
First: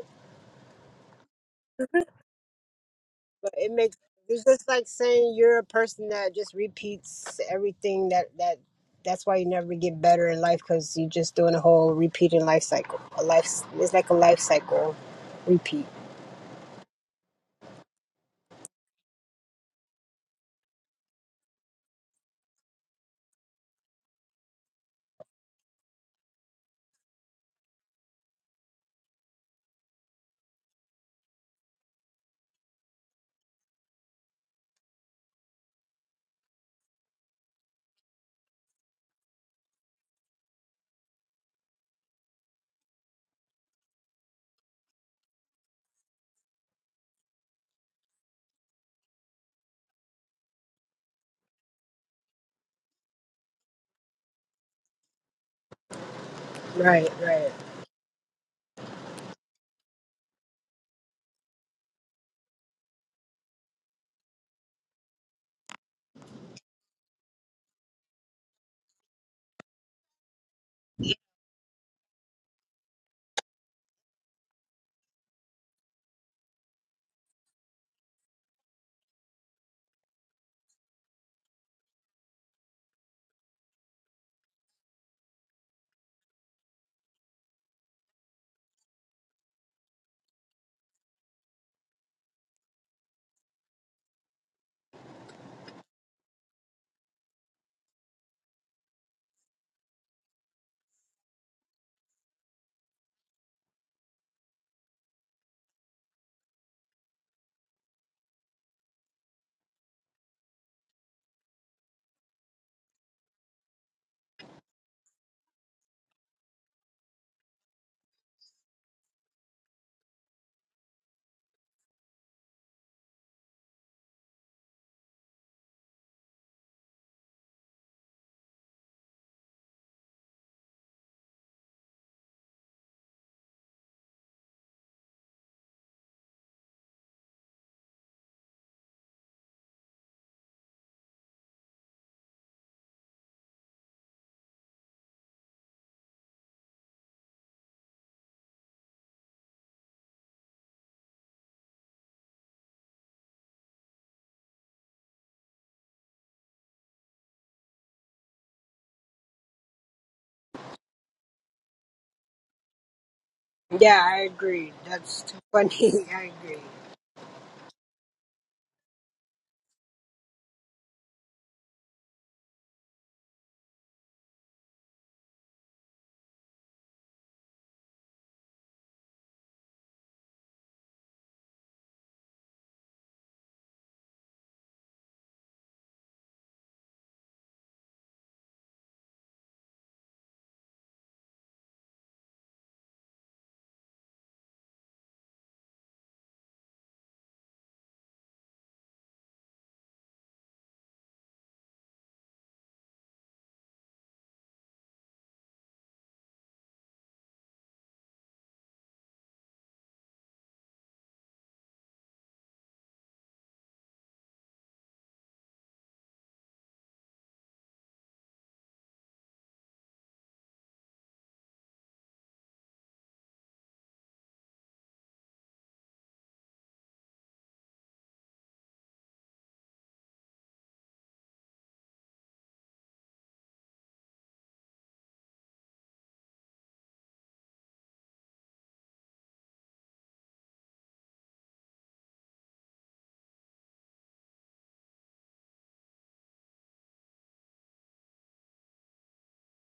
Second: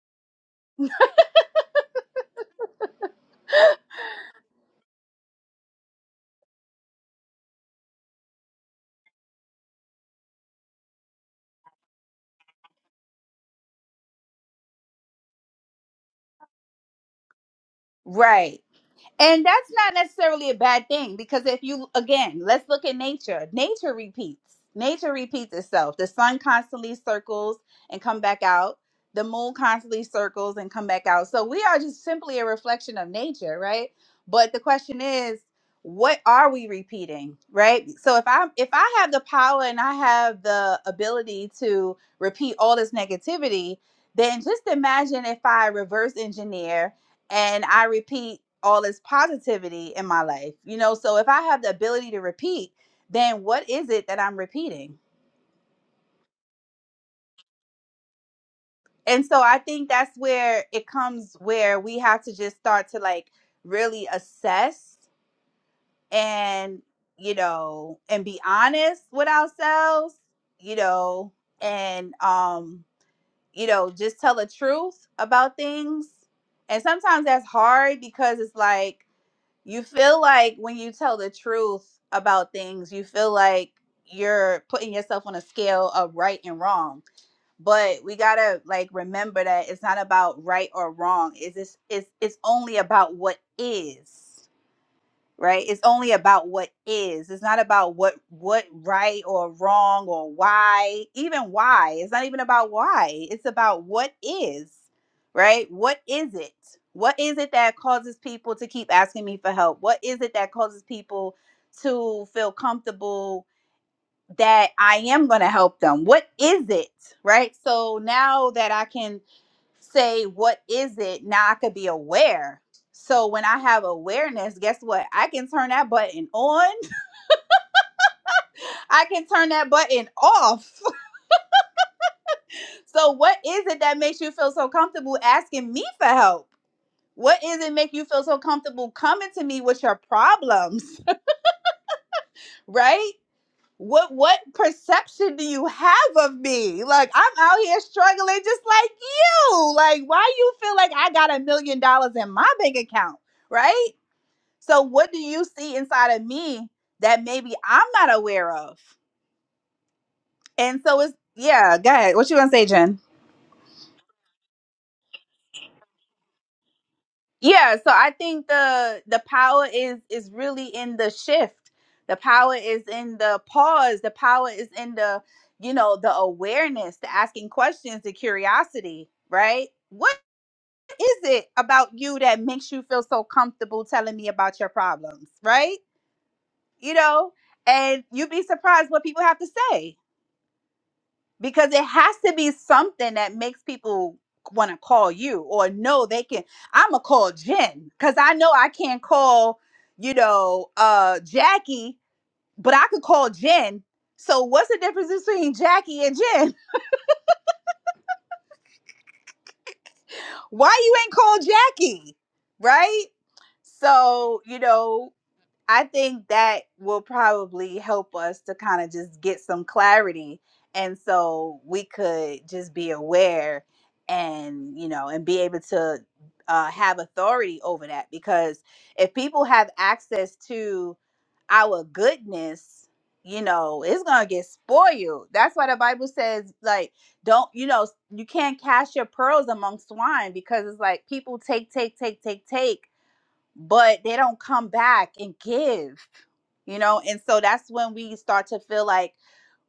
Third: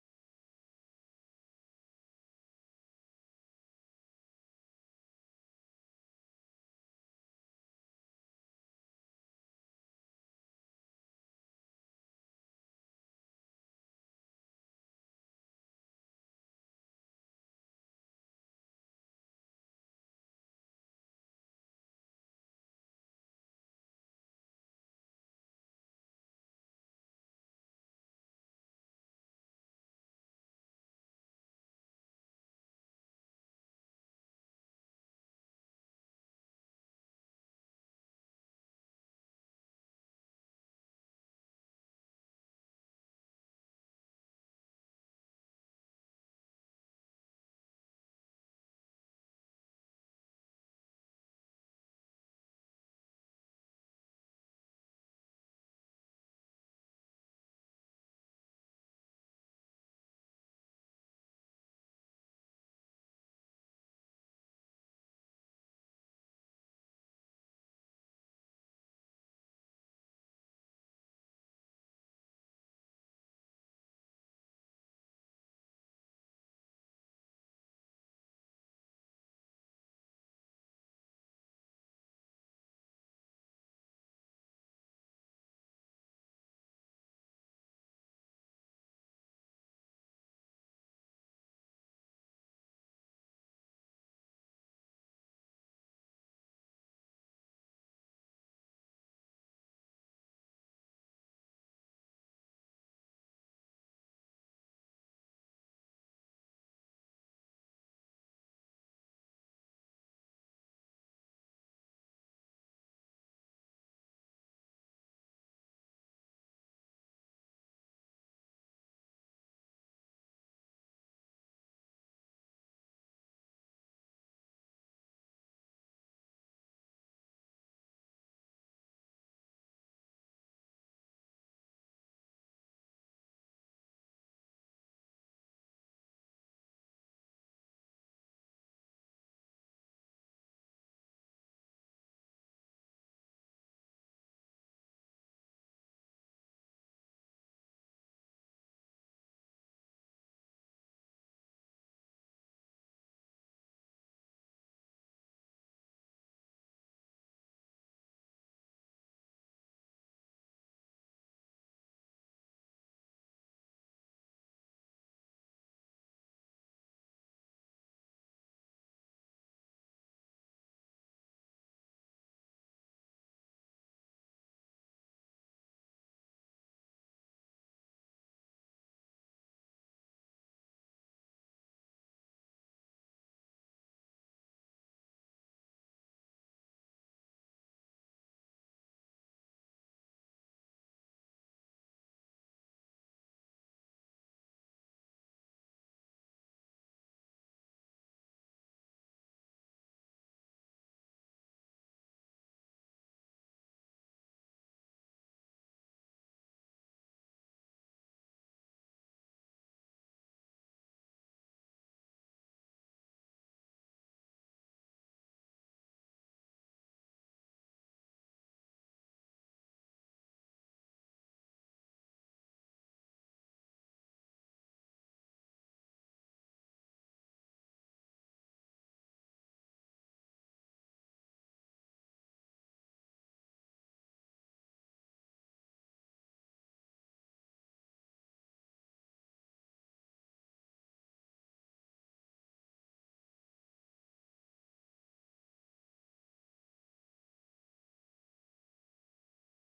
But it makes it's just like saying you're a person that just repeats everything that that that's why you never get better in life because you're just doing a whole repeating life cycle. A life it's like a life cycle repeat.
Right. And that's not necessarily a bad thing because if you, again, let's look at nature. Nature repeats. Nature repeats itself. The sun constantly circles and come back out. The moon constantly circles and come back out. So we are just simply a reflection of nature, right? But the question is, what are we repeating, right? So if I if I have the power and I have the ability to repeat all this negativity, then just imagine if I reverse engineer and I repeat all this positivity in my life. You know, so if I have the ability to repeat, then what is it that I'm repeating?
Right, right.
And so I think that's where it comes where we have to just start to like really assess and you know and be honest with ourselves, you know, and um you know, just tell the truth about things. And sometimes that's hard because it's like you feel like when you tell the truth about things, you feel like you're putting yourself on a scale of right and wrong. But we gotta like remember that it's not about right or wrong. It's just, it's it's only about what is right it's only about what is it's not about what what right or wrong or why even why it's not even about why it's about what is right what is it what is it that causes people to keep asking me for help what is it that causes people to feel comfortable that I am going to help them. What is it? Right? So now that I can say, what is it? Now I could be aware. So when I have awareness, guess what? I can turn that button on. [laughs] I can turn that button off. [laughs] So what is it that makes you feel so comfortable asking me for help? What is it make you feel so comfortable coming to me with your problems, [laughs] right? what what perception do you have of me? Like I'm out here struggling just like you. Like why you feel like I got a million dollars in my bank account, right? So what do you see inside of me that maybe I'm not aware of? And so it's yeah, go ahead. What you gonna say, Jen?
Yeah, I agree. That's too funny. [laughs] I agree.
Yeah, so I think the the power is is really in the shift. The power is in the pause. The power is in the you know the awareness, the asking questions, the curiosity, right? What is it about you that makes you feel so comfortable telling me about your problems, right? You know, and you'd be surprised what people have to say because it has to be something that makes people want to call you or know they can i'm gonna call jen because i know i can't call you know uh jackie but i could call jen so what's the difference between jackie and jen [laughs] why you ain't called jackie right so you know I think that will probably help us to kind of just get some clarity. And so we could just be aware and, you know, and be able to uh, have authority over that. Because if people have access to our goodness, you know, it's going to get spoiled. That's why the Bible says, like, don't, you know, you can't cast your pearls among swine because it's like people take, take, take, take, take, but they don't come back and give you know and so that's when we start to feel like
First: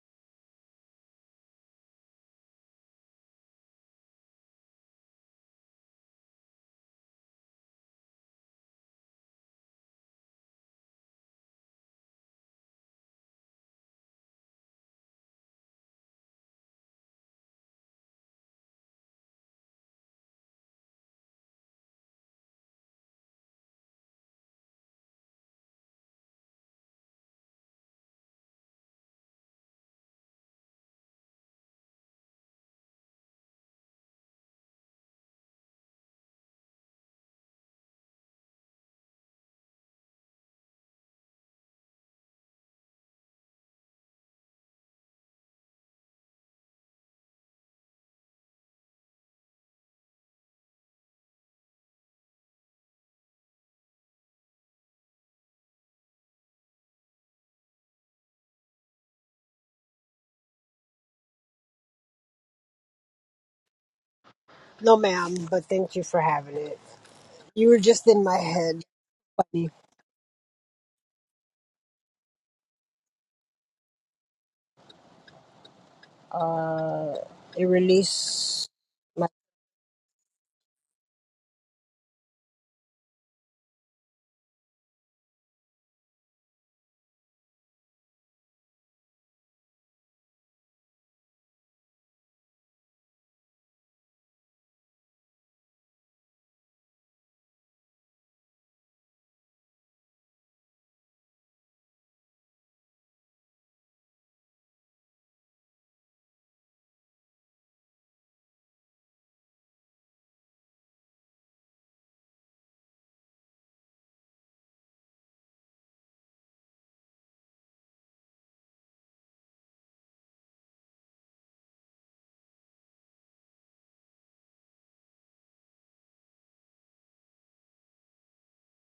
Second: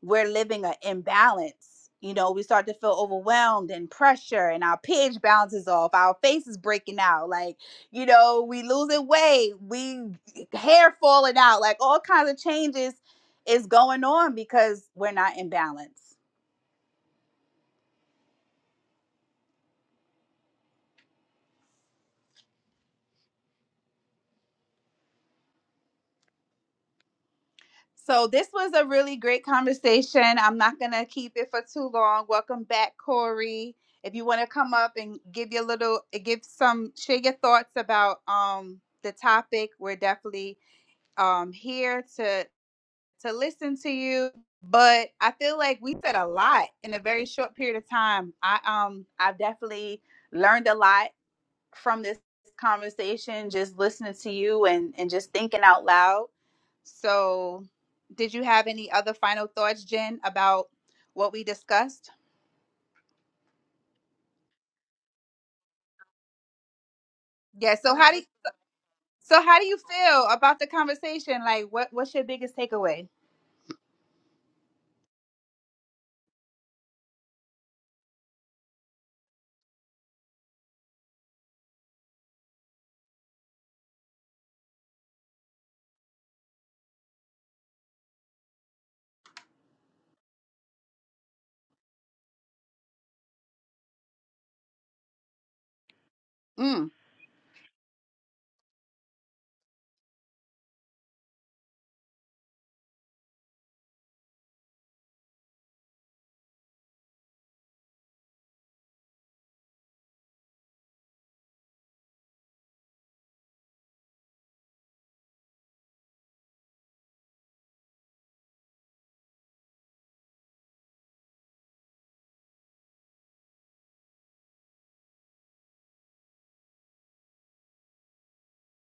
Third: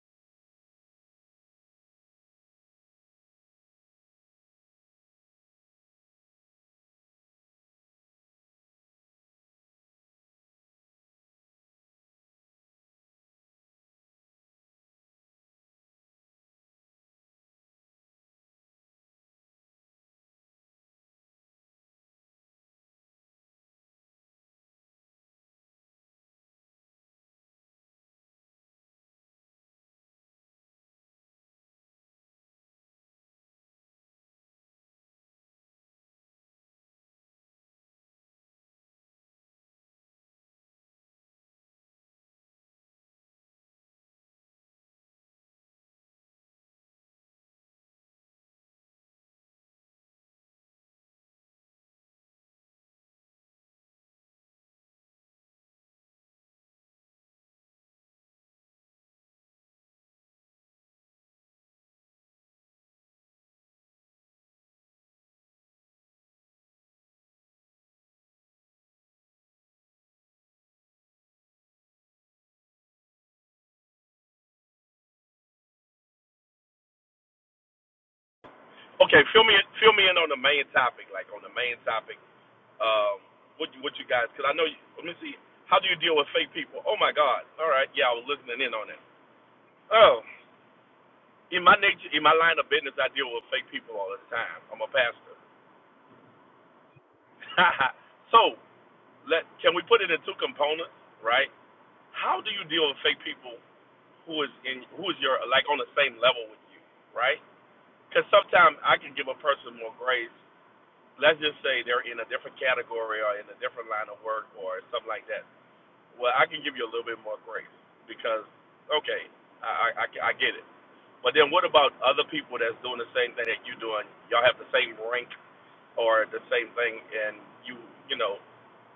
we're living an imbalance you know we start to feel overwhelmed and pressure and our pH balance is off our face is breaking out like you know we losing weight we hair falling out like all kinds of changes is going on because we're not in balance So this was a really great conversation. I'm not gonna keep it for too long. Welcome back, Corey. If you want to come up and give your little, eh, give some, share your thoughts about um the topic, we're definitely um here to to listen to you. But I feel like we said a lot in a very short period of time. I um I've definitely learned a lot from this conversation, just listening to you and, and just thinking out loud. So, did you have any other final thoughts, Jen, about what we discussed?
No, ma'am, but thank you for having it. You
Yeah.
were
So
just
how do
in my head.
so how do
Funny.
you feel about the conversation? Like, what what's your biggest takeaway?
Uh, it released.
Okay, fill me in, fill me in on the main topic, like on the main topic. Um, what you- what you guys? Because I know. You, let me see. How do you deal with fake people? Oh my God! All right, yeah, I was listening in on that. Oh, in my nature, in my line of business, I deal with fake people all the time. I'm a pastor.
Mm.
[laughs] so let can we put it in two components, right? How do you deal with fake people who is in who is your like on the same level with you, right? Because sometimes I can give a person more grace let's just say they're in a different category or in a different line of work or something like that. Well, I can give you a little bit more grace because, okay, I, I, I get it. But then what about other people that's doing the same thing that you're doing? Y'all have the same rank or the same thing, and you, you know,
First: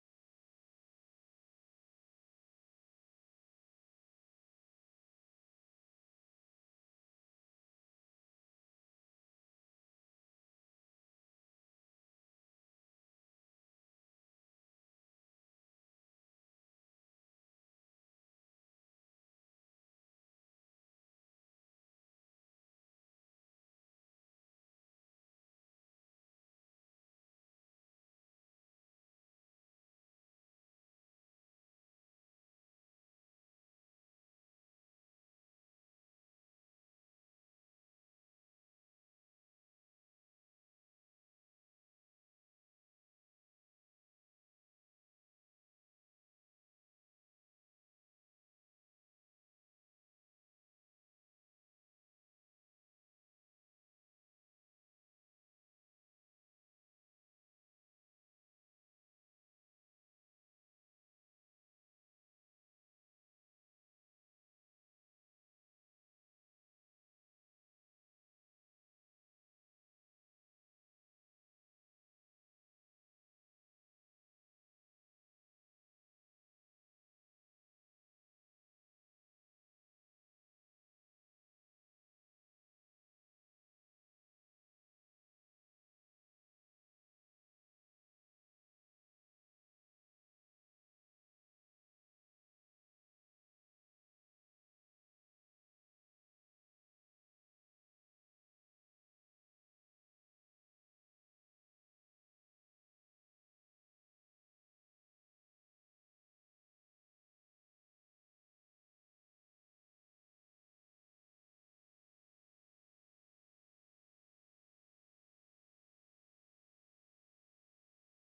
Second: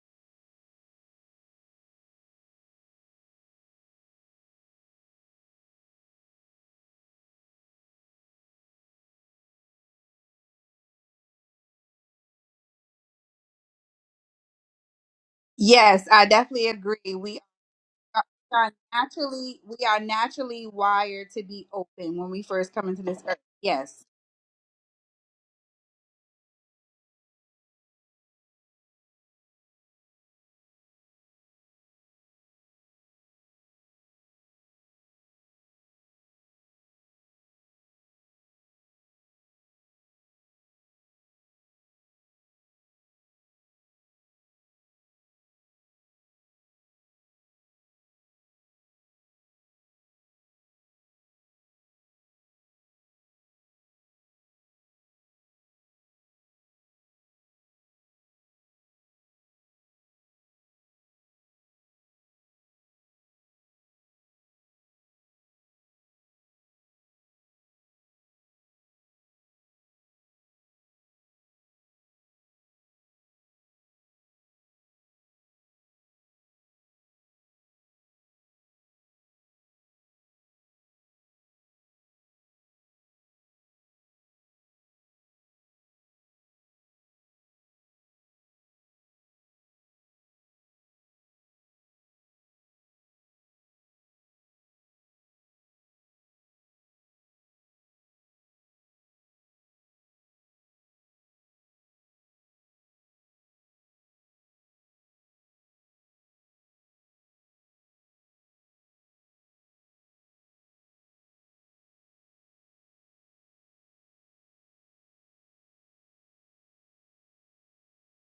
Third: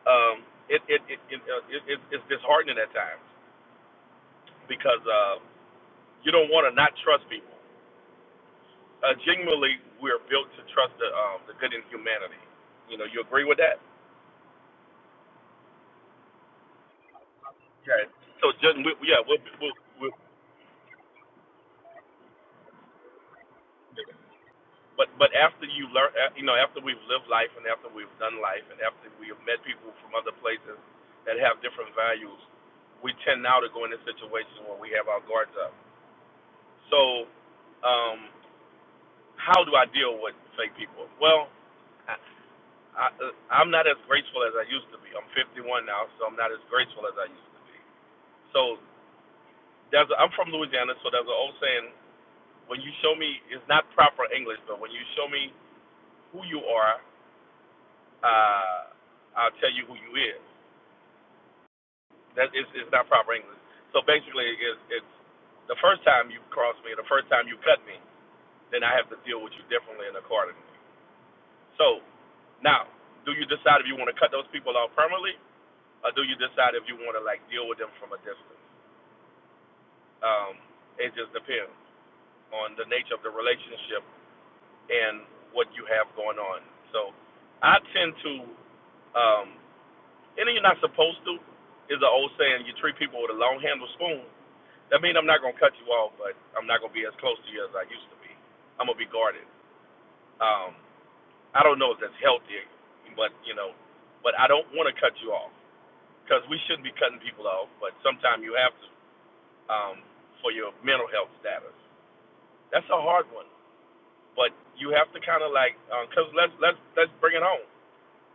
um, it, it, it, it, uh, it, it, it's disheartening at times because uh, you don't want to not trust people. Uh, genuinely, we're built to trust the, um, the good in humanity. You know, you agree with that?
Yes, I definitely agree. We
Okay.
are
So
we are
just we, yeah, we'll,
naturally
we'll,
we are
we'll
naturally wired to be open when we first come into this earth. Yes.
but but after you learn, uh, you know, after we've lived life and after we've done life and after we have met people from other places that have different values, we tend now to go into situations where we have our guards up. So, um, how do I deal with fake people? Well, I, I uh, I'm not as graceful as I used to be. I'm 51 now, so I'm not as graceful as I used to be. So there's a, I'm from Louisiana, so there's an old saying: when you show me, it's not proper English, but when you show me who you are, uh, I'll tell you who you is. That is is not proper English. So basically, it's, it's the first time you cross me, the first time you cut me, then I have to deal with you differently and accordingly. So now, do you decide if you want to cut those people off permanently, or do you decide if you want to like deal with them from a distance? Um, it just depends on the nature of the relationship and what you have going on. So I tend to um, And then you're not supposed to is an old saying. You treat people with a long handled spoon. That means I'm not gonna cut you off, but I'm not gonna be as close to you as I used to be. I'm gonna be guarded. Um, I don't know if that's healthy, but you know, but I don't want to cut you off because we shouldn't be cutting people off. But sometimes you have to um, for your mental health status. That's a hard one, but you have to kind of like because um, let's let's let's bring it home.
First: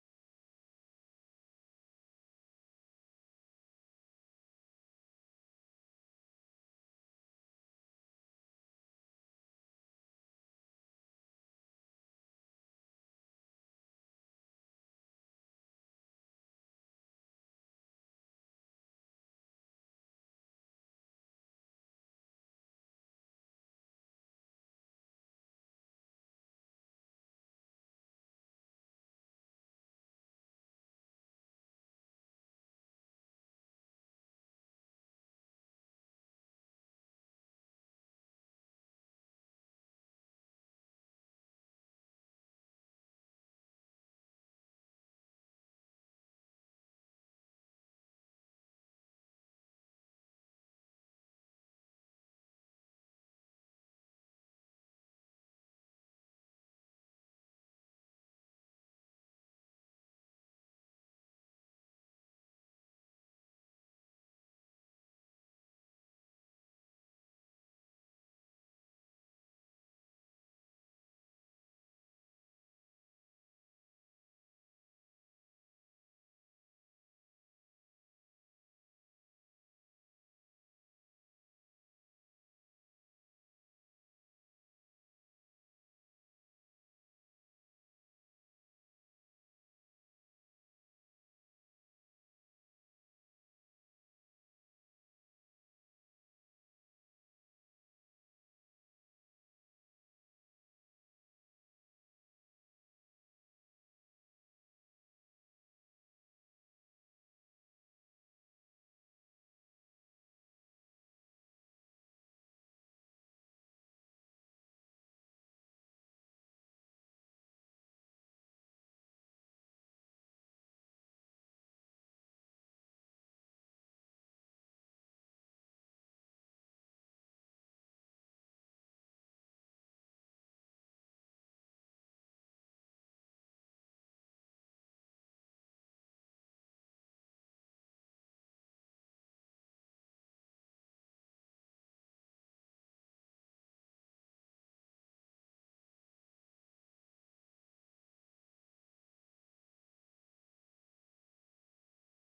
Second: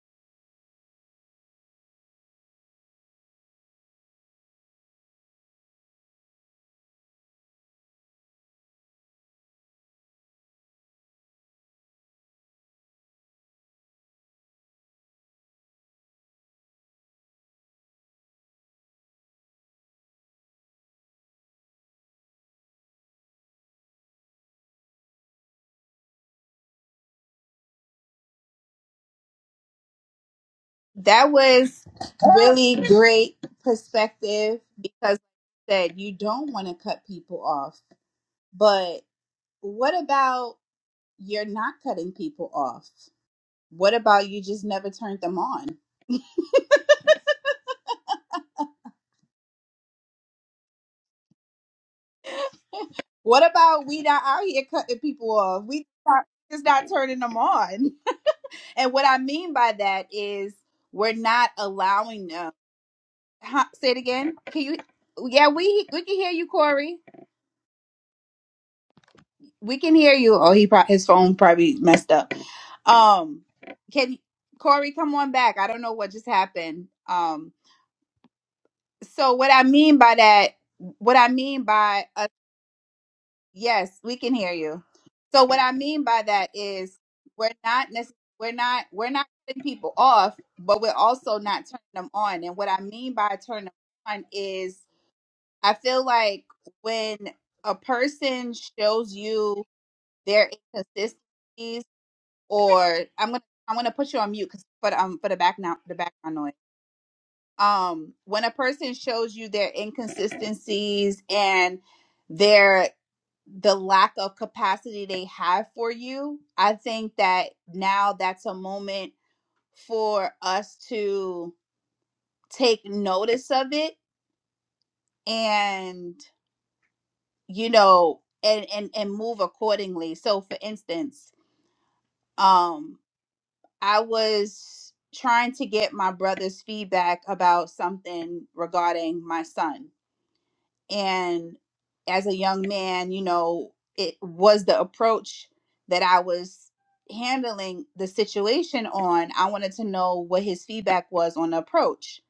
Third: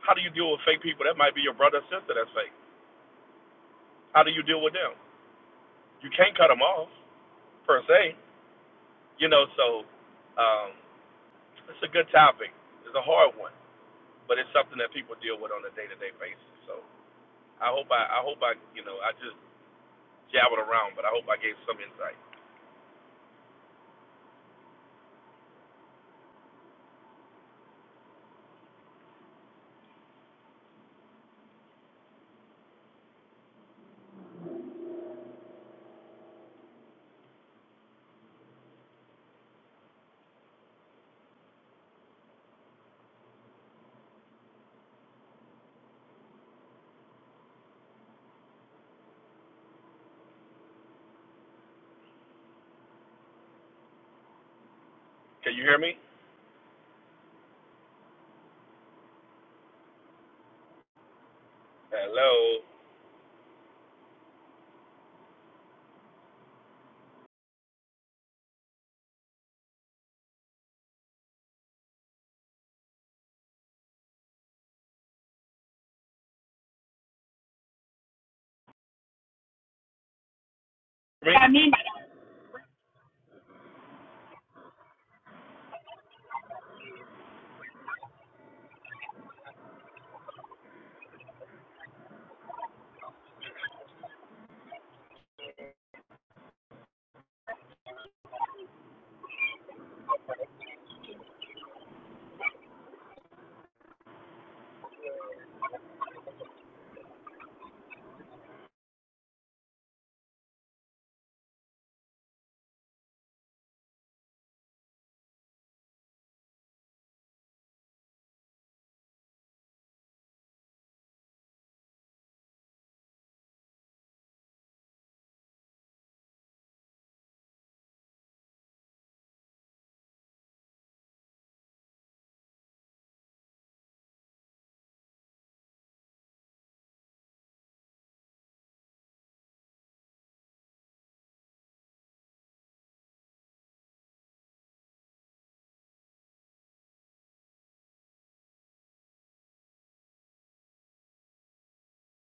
How do you deal with fake people? That might be your brother or sister that's fake. How do you deal with them? You can't cut them off per se. You know, so um, it's a good topic. It's a hard one, but it's something that people deal with on a day-to-day basis. So I hope I, I hope I, you know, I just jabbered around, but I hope I gave some insight.
That was really great perspective because like you said you don't want to cut people off. But what about you're not cutting people off? What about you just never turned them on? What about we not out here cutting people
Can you
off?
hear
We
me?
not, just not turning them on. [laughs] And what I mean by that is we're not allowing them.
Hello.
Huh, say it again. Can you? Yeah, we we can hear you, Corey. We can hear you. Oh, he probably his phone probably messed up. Um, can Corey come on back? I don't know what just happened. Um, so what I mean by that, what I
Yeah, me.
mean by uh, yes, we can hear you. So what I mean by that is we're not necess- we're not we're not cutting people off, but we're also not turning them on. And what I mean by turning them on is I feel like when a person shows you their inconsistencies or I'm gonna I'm gonna put you on mute 'cause- for the, um for the background the background noise. Um, when a person shows you their inconsistencies and their the lack of capacity they have for you, I think that now that's a moment for us to take notice of it and you know and and and move accordingly. So for instance, um, I was trying to get my brother's feedback about something regarding my son. And as a young man, you know, it was the approach that I was handling the situation on. I wanted to know what his feedback was on the approach.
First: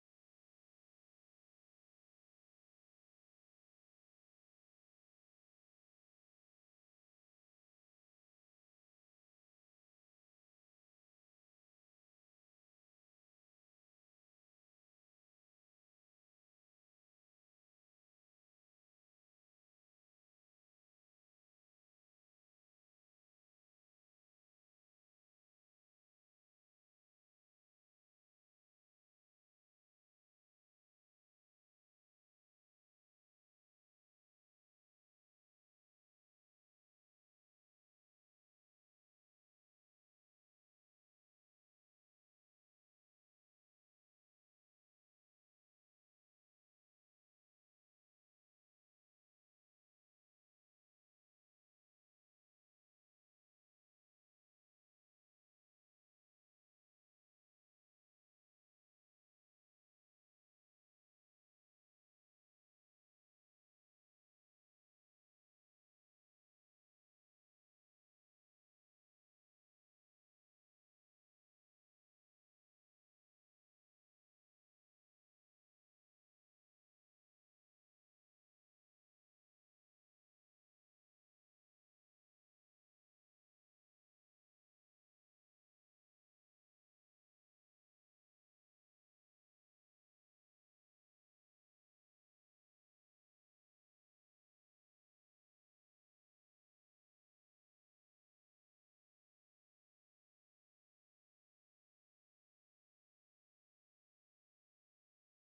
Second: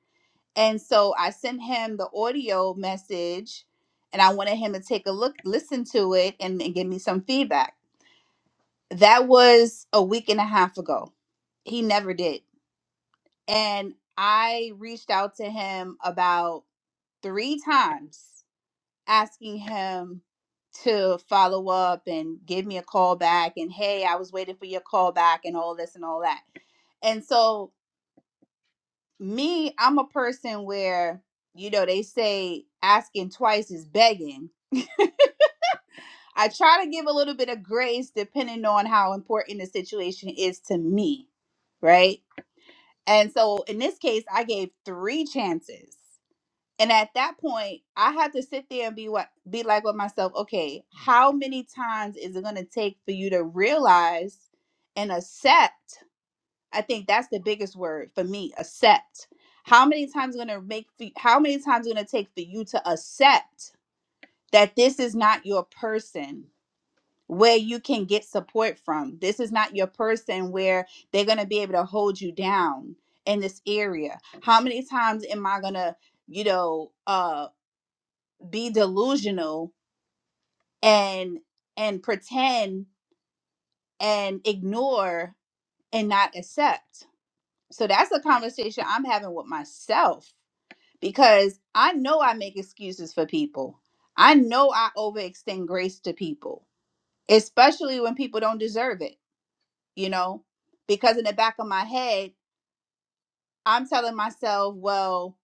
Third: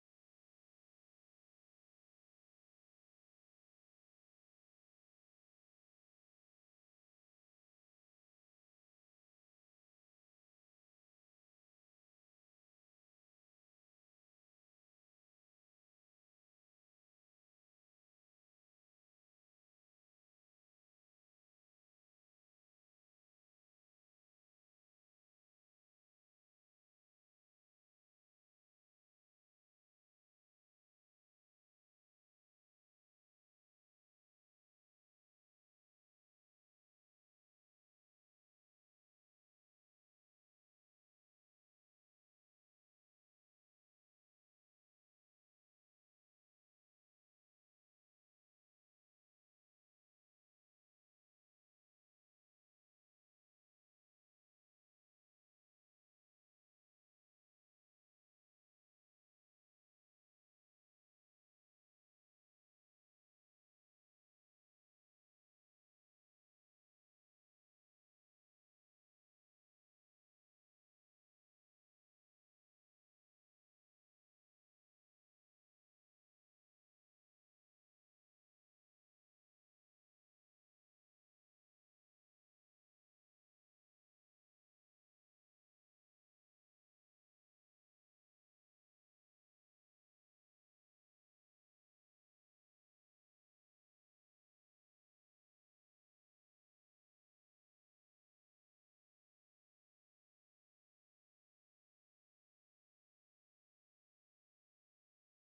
And so I sent him the audio message and I wanted him to take a look, listen to it, and, and give me some feedback. That was a week and a half ago. He never did And I reached out to him about three times asking him to follow up and give me a call back and hey, I was waiting for your call back and all this and all that. And so me, I'm a person where you know they say asking twice is begging. I try to give a little bit of grace depending on how important the situation is to me, right? And so in this case, I gave three chances. And at that point, I have to sit there and be what be like with myself, okay, how many times is it gonna take for you to realize and accept? I think that's the biggest word for me, accept. How many times gonna make for, how many times gonna take for you to accept that this is not your person where you can get support from? This is not your person where they're gonna be able to hold you down in this area. How many times am I gonna you know, uh be delusional and and pretend and ignore and not accept so that's a conversation i'm having with myself because i know i make excuses for people i know i overextend grace to people especially when people don't deserve it you know because in the back of my head i'm telling myself well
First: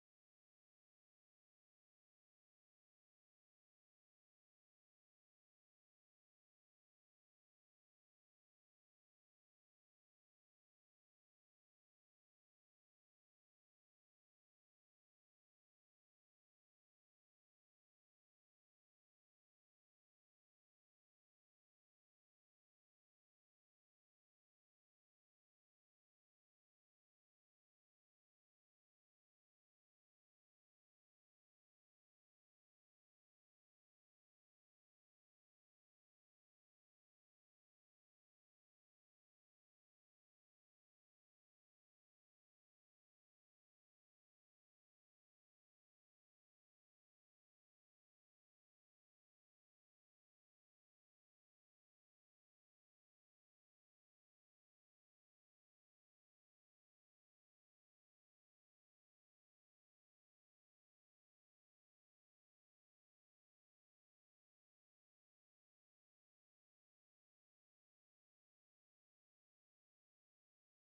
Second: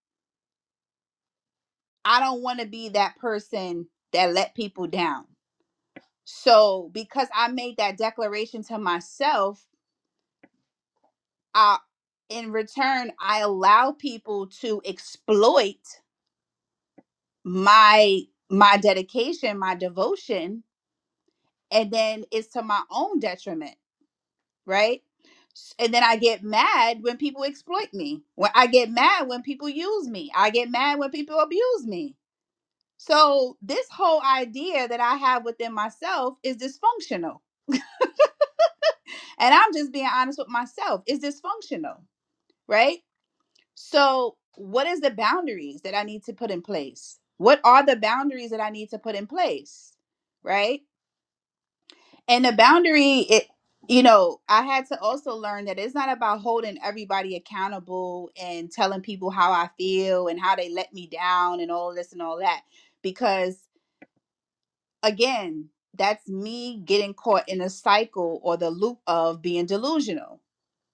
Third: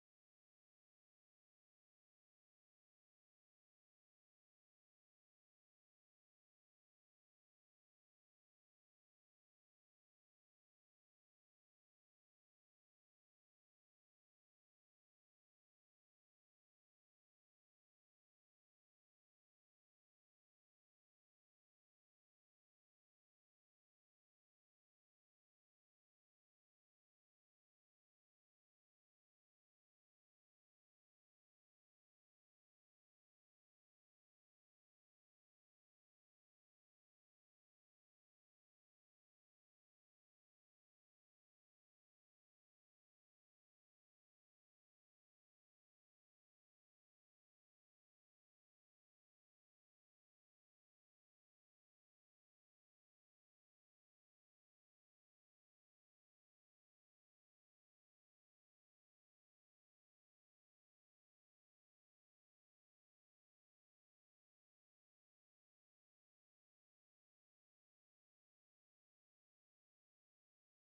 i don't want to be that person that let people down so because i made that declaration to myself I, in return, I allow people to exploit my my dedication, my devotion, and then it's to my own detriment, right? S- And then I get mad when people exploit me. When I get mad when people use me. I get mad when people abuse me. So this whole idea that I have within myself is dysfunctional. And I'm just being honest with myself. It's dysfunctional, right? So, what is the boundaries that I need to put in place? What are the boundaries that I need to put in place? Right? And the boundary it you know, I had to also learn that it's not about holding everybody accountable and telling people how I feel and how they let me down and all this and all that because again, that's me getting caught in a cycle or the loop of being delusional.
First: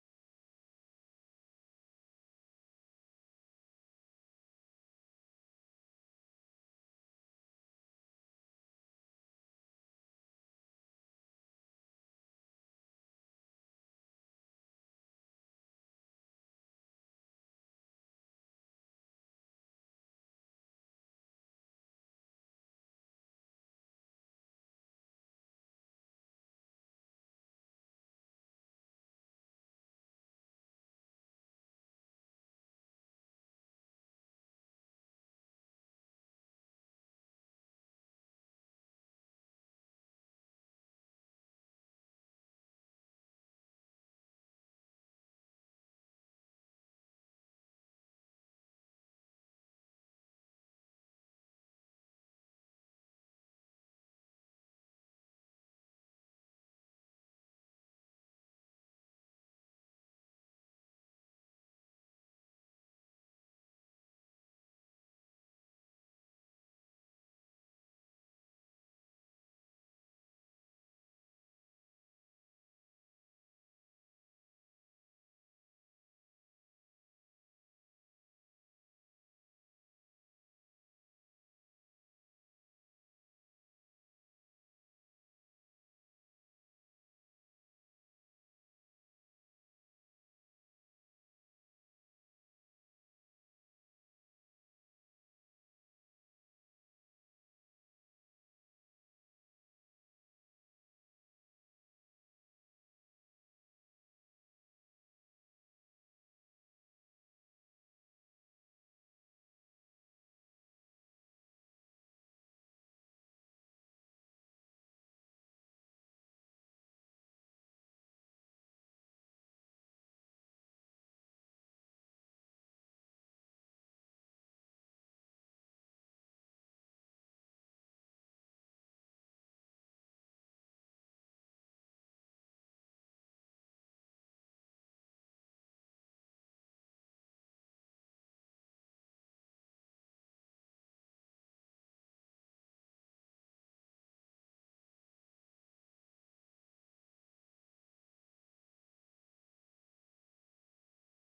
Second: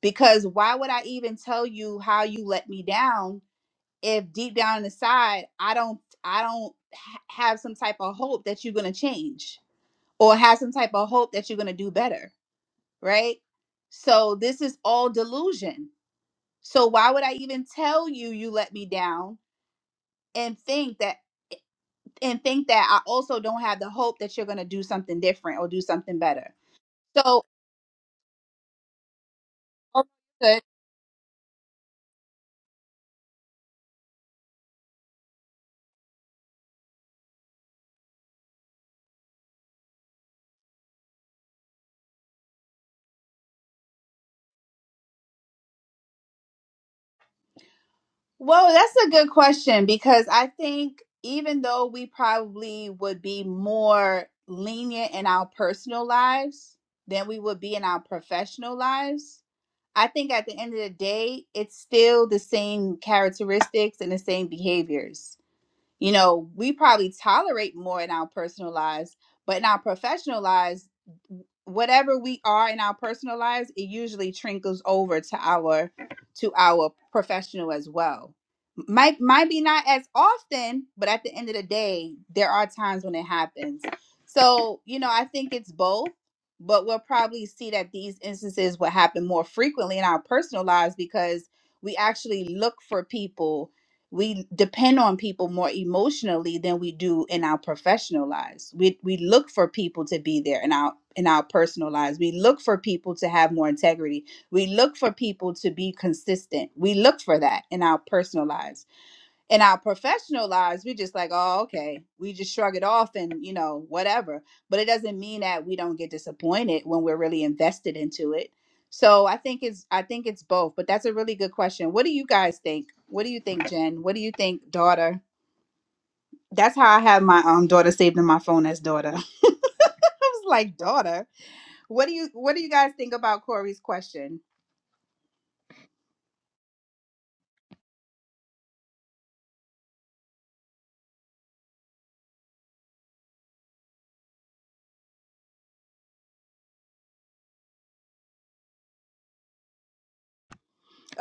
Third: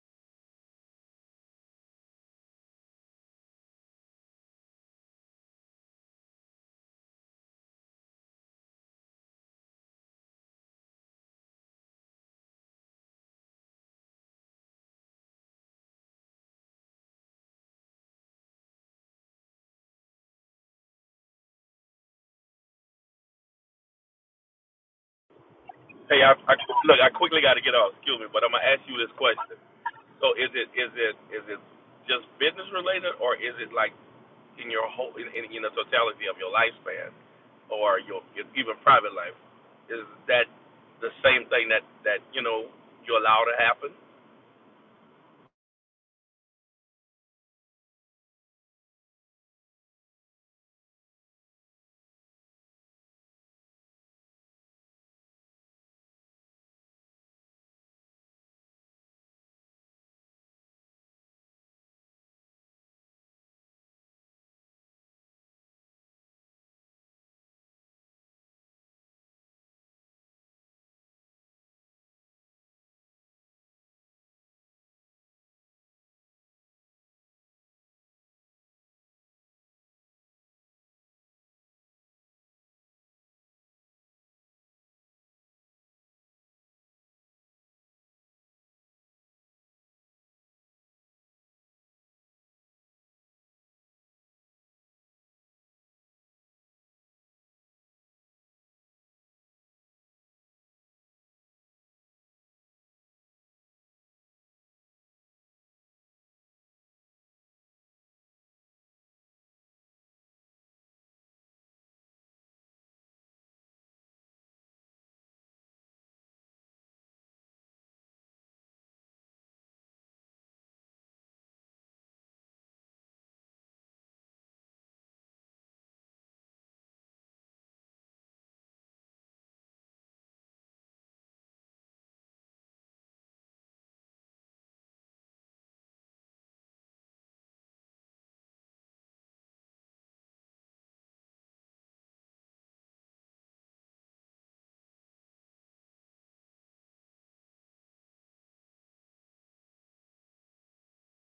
Because why would I even tell you how you let me down if deep down inside i don't i don't ha- have some type of hope that you're going to change or have some type of hope that you're going to do better right so this is all delusion so why would i even tell you you let me down and think that and think that i also don't have the hope that you're going to do something different or do something
Hey, I, I
better
look. I quickly
so
got to get off. Excuse me, but I'm gonna ask you this question.
oh,
So is
good.
it is it is it just business related, or is it like in your whole in, in, in the totality of your lifespan or your, your even private life is that the same thing that that you know you allow to happen
Well, that's a good question because I think even though we probably would be more lenient in our personal lives than we would be in our professional lives, I think at the end of the day, it's still the same characteristics and the same behaviors. You know, we probably tolerate more in our personal lives, but in our professional lives, whatever we are in our personal lives, it usually trickles over to our to our professional as well. Might might be not as often, but at the end of the day, there are times when it happens. So, you know, I think it's both, but we'll probably see that these instances will happen more frequently in our personal lives because we actually look for people we depend on people more emotionally than we do in our professional lives. We we look for people to be there in our in our personal lives. We look for people to have more integrity. We look for people to be consistent. We look for that in our personal lives in our professional lives we just like oh okay we just shrug it off and you know whatever but it doesn't mean that we don't get disappointed when we're really invested into it so i think it's i think it's both but that's a really good question what do you guys think what do you think jen what do you think daughter that's how i have my um daughter saved in my phone as daughter [laughs] i was like daughter what do you what do you guys think about corey's question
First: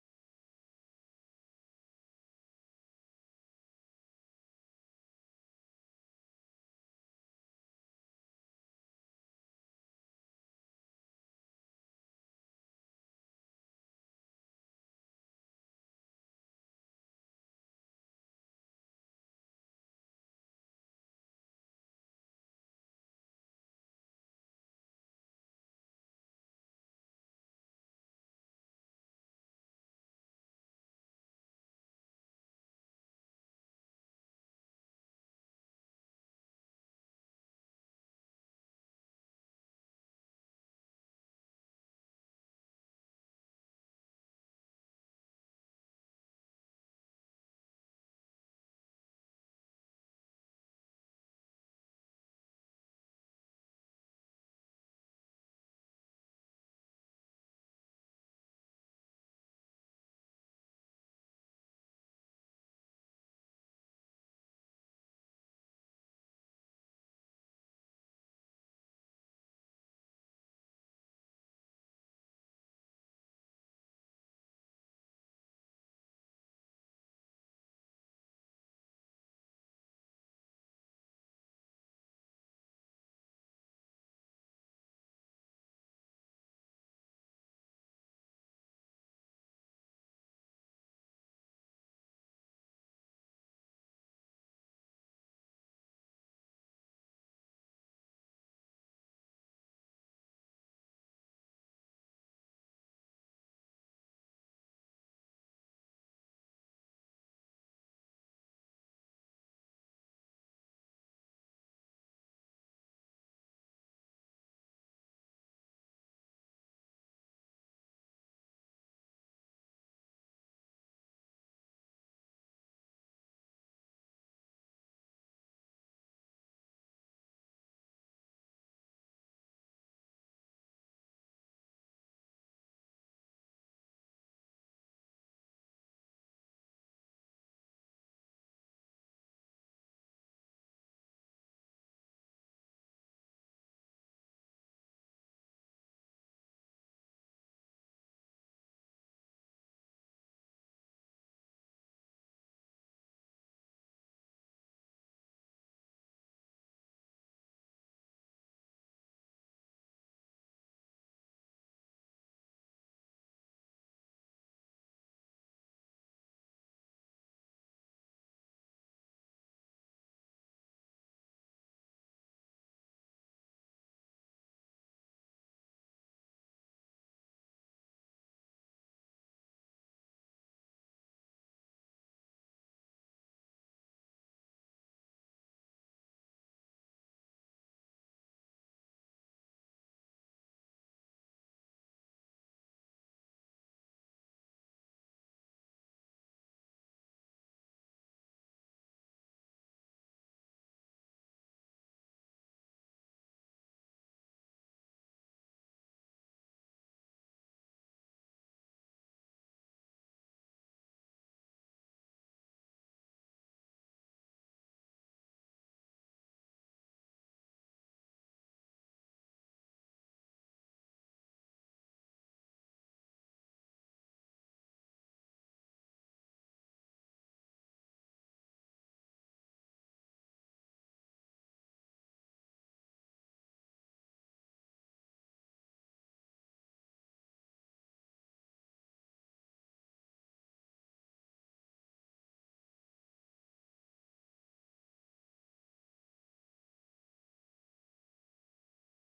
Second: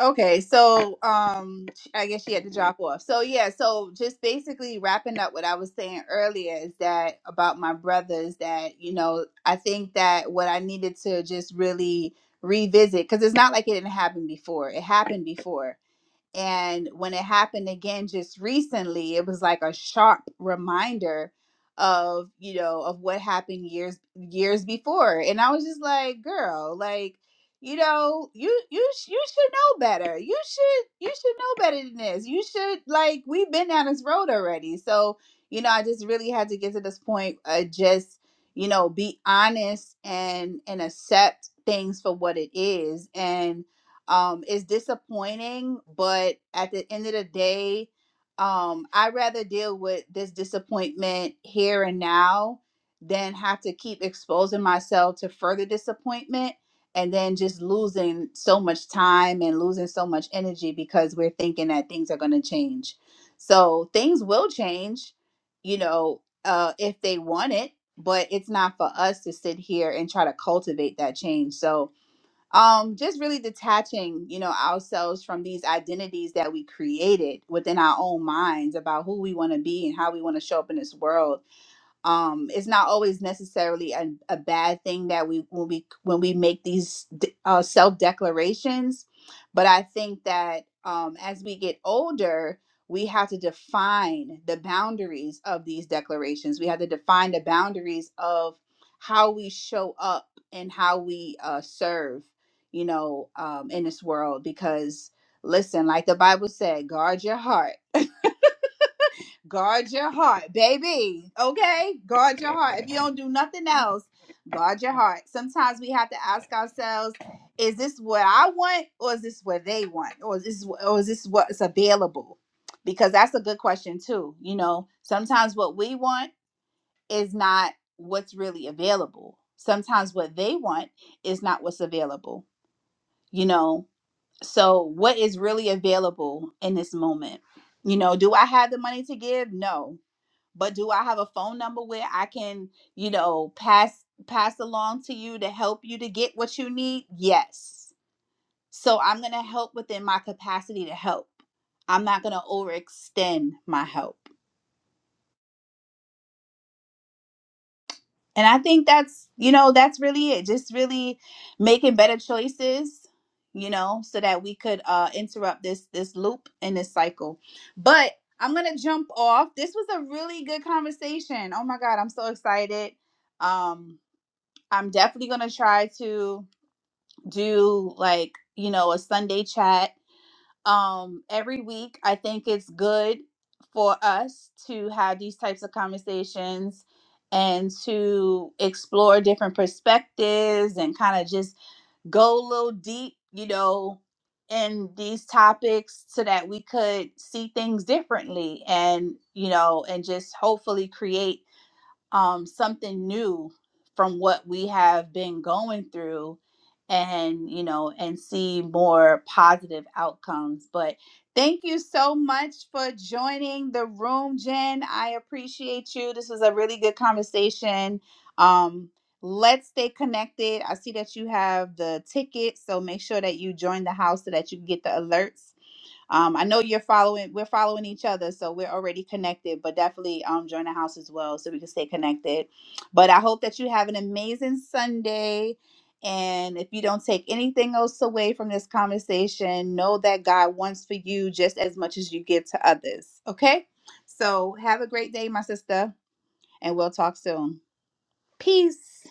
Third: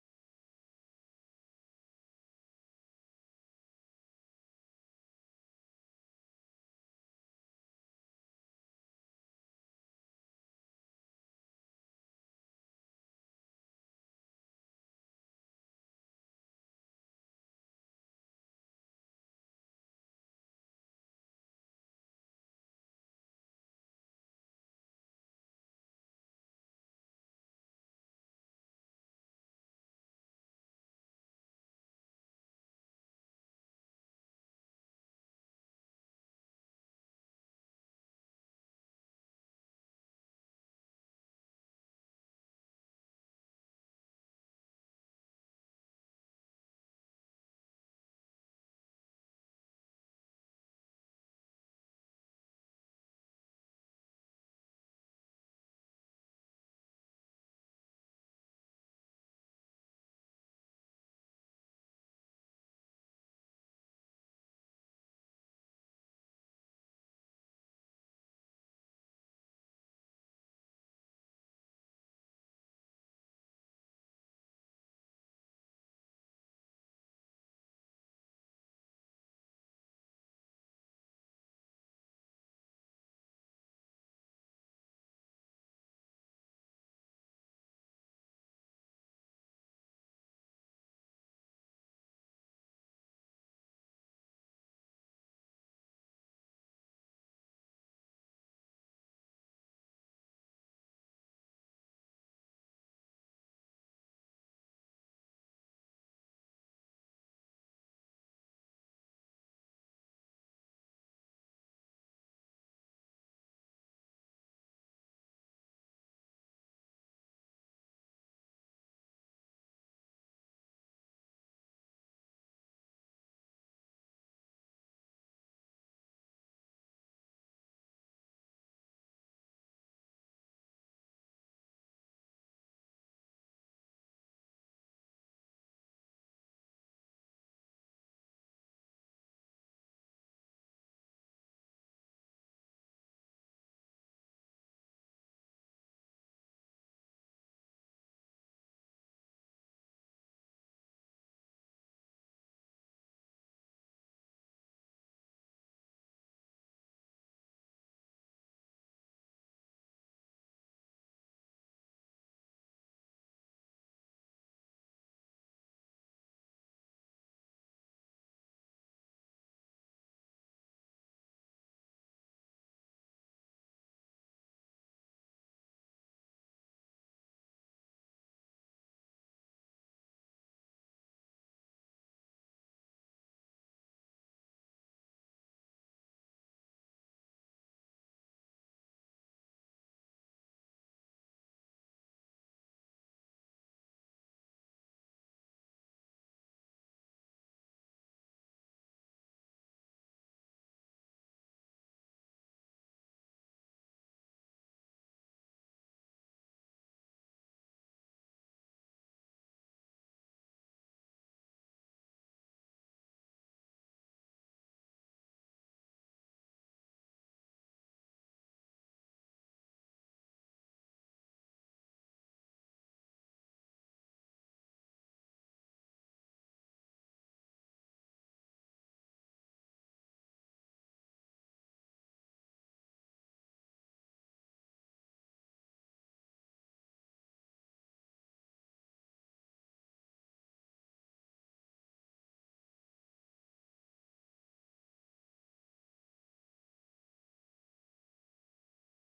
Okay, so um I guess she had to drop off. So yeah, so just basically wrapping up what I was saying earlier is that about my brothers that, you know, I think that what I needed to just really revisit cuz it's not like it didn't happen before. It happened before. And when it happened again just recently, it was like a sharp reminder of, you know, of what happened years years before. And I was just like, girl, like, you know, you you sh- you should know better. You should you should know better than this. You should like we've been down this road already. So, you know, I just really had to get to this point uh just, you know, be honest and and accept things for what it is um, is disappointing, but at the end of the day, um, I'd rather deal with this disappointment here and now than have to keep exposing myself to further disappointment and then just losing so much time and losing so much energy because we're thinking that things are going to change. So things will change, you know, uh, if they want it, but it's not for us to sit here and try to cultivate that change. So, um just really detaching you know ourselves from these identities that we created within our own minds about who we want to be and how we want to show up in this world um it's not always necessarily a, a bad thing that we when we when we make these d- uh, self declarations but i think that um as we get older we have to define the boundaries of these declarations we have to define the boundaries of how we show up and how we uh serve you know um in this world because listen like the bible said guard your heart Guard your heart, baby. Okay? Guard your heart. If you don't do nothing [laughs] else, guard your heart. Sometimes we have to ask ourselves, is this what I want or is this what they want? Or is this or is this what's available? Because that's a good question too. You know, sometimes what we want is not what's really available. Sometimes what they want is not what's available. You know, so what is really available in this moment? You know, do I have the money to give? No but do I have a phone number where I can, you know, pass pass along to you to help you to get what you need? Yes. So I'm going to help within my capacity to help. I'm not going to overextend my help. And I think that's, you know, that's really it. Just really making better choices, you know, so that we could uh interrupt this this loop and this cycle. But I'm going to jump off. This was a really good conversation. Oh my god, I'm so excited. Um I'm definitely gonna try to do like you know a Sunday chat um every week. I think it's good for us to have these types of conversations and to explore different perspectives and kind of just go a little deep, you know, in these topics so that we could see things differently and you know and just hopefully create um, something new from what we have been going through and you know and see more positive outcomes but thank you so much for joining the room jen i appreciate you this was a really good conversation um let's stay connected i see that you have the ticket so make sure that you join the house so that you can get the alerts um, I know you're following. We're following each other, so we're already connected. But definitely, um, join the house as well, so we can stay connected. But I hope that you have an amazing Sunday. And if you don't take anything else away from this conversation, know that God wants for you just as much as you give to others. Okay. So have a great day, my sister, and we'll talk soon. Peace.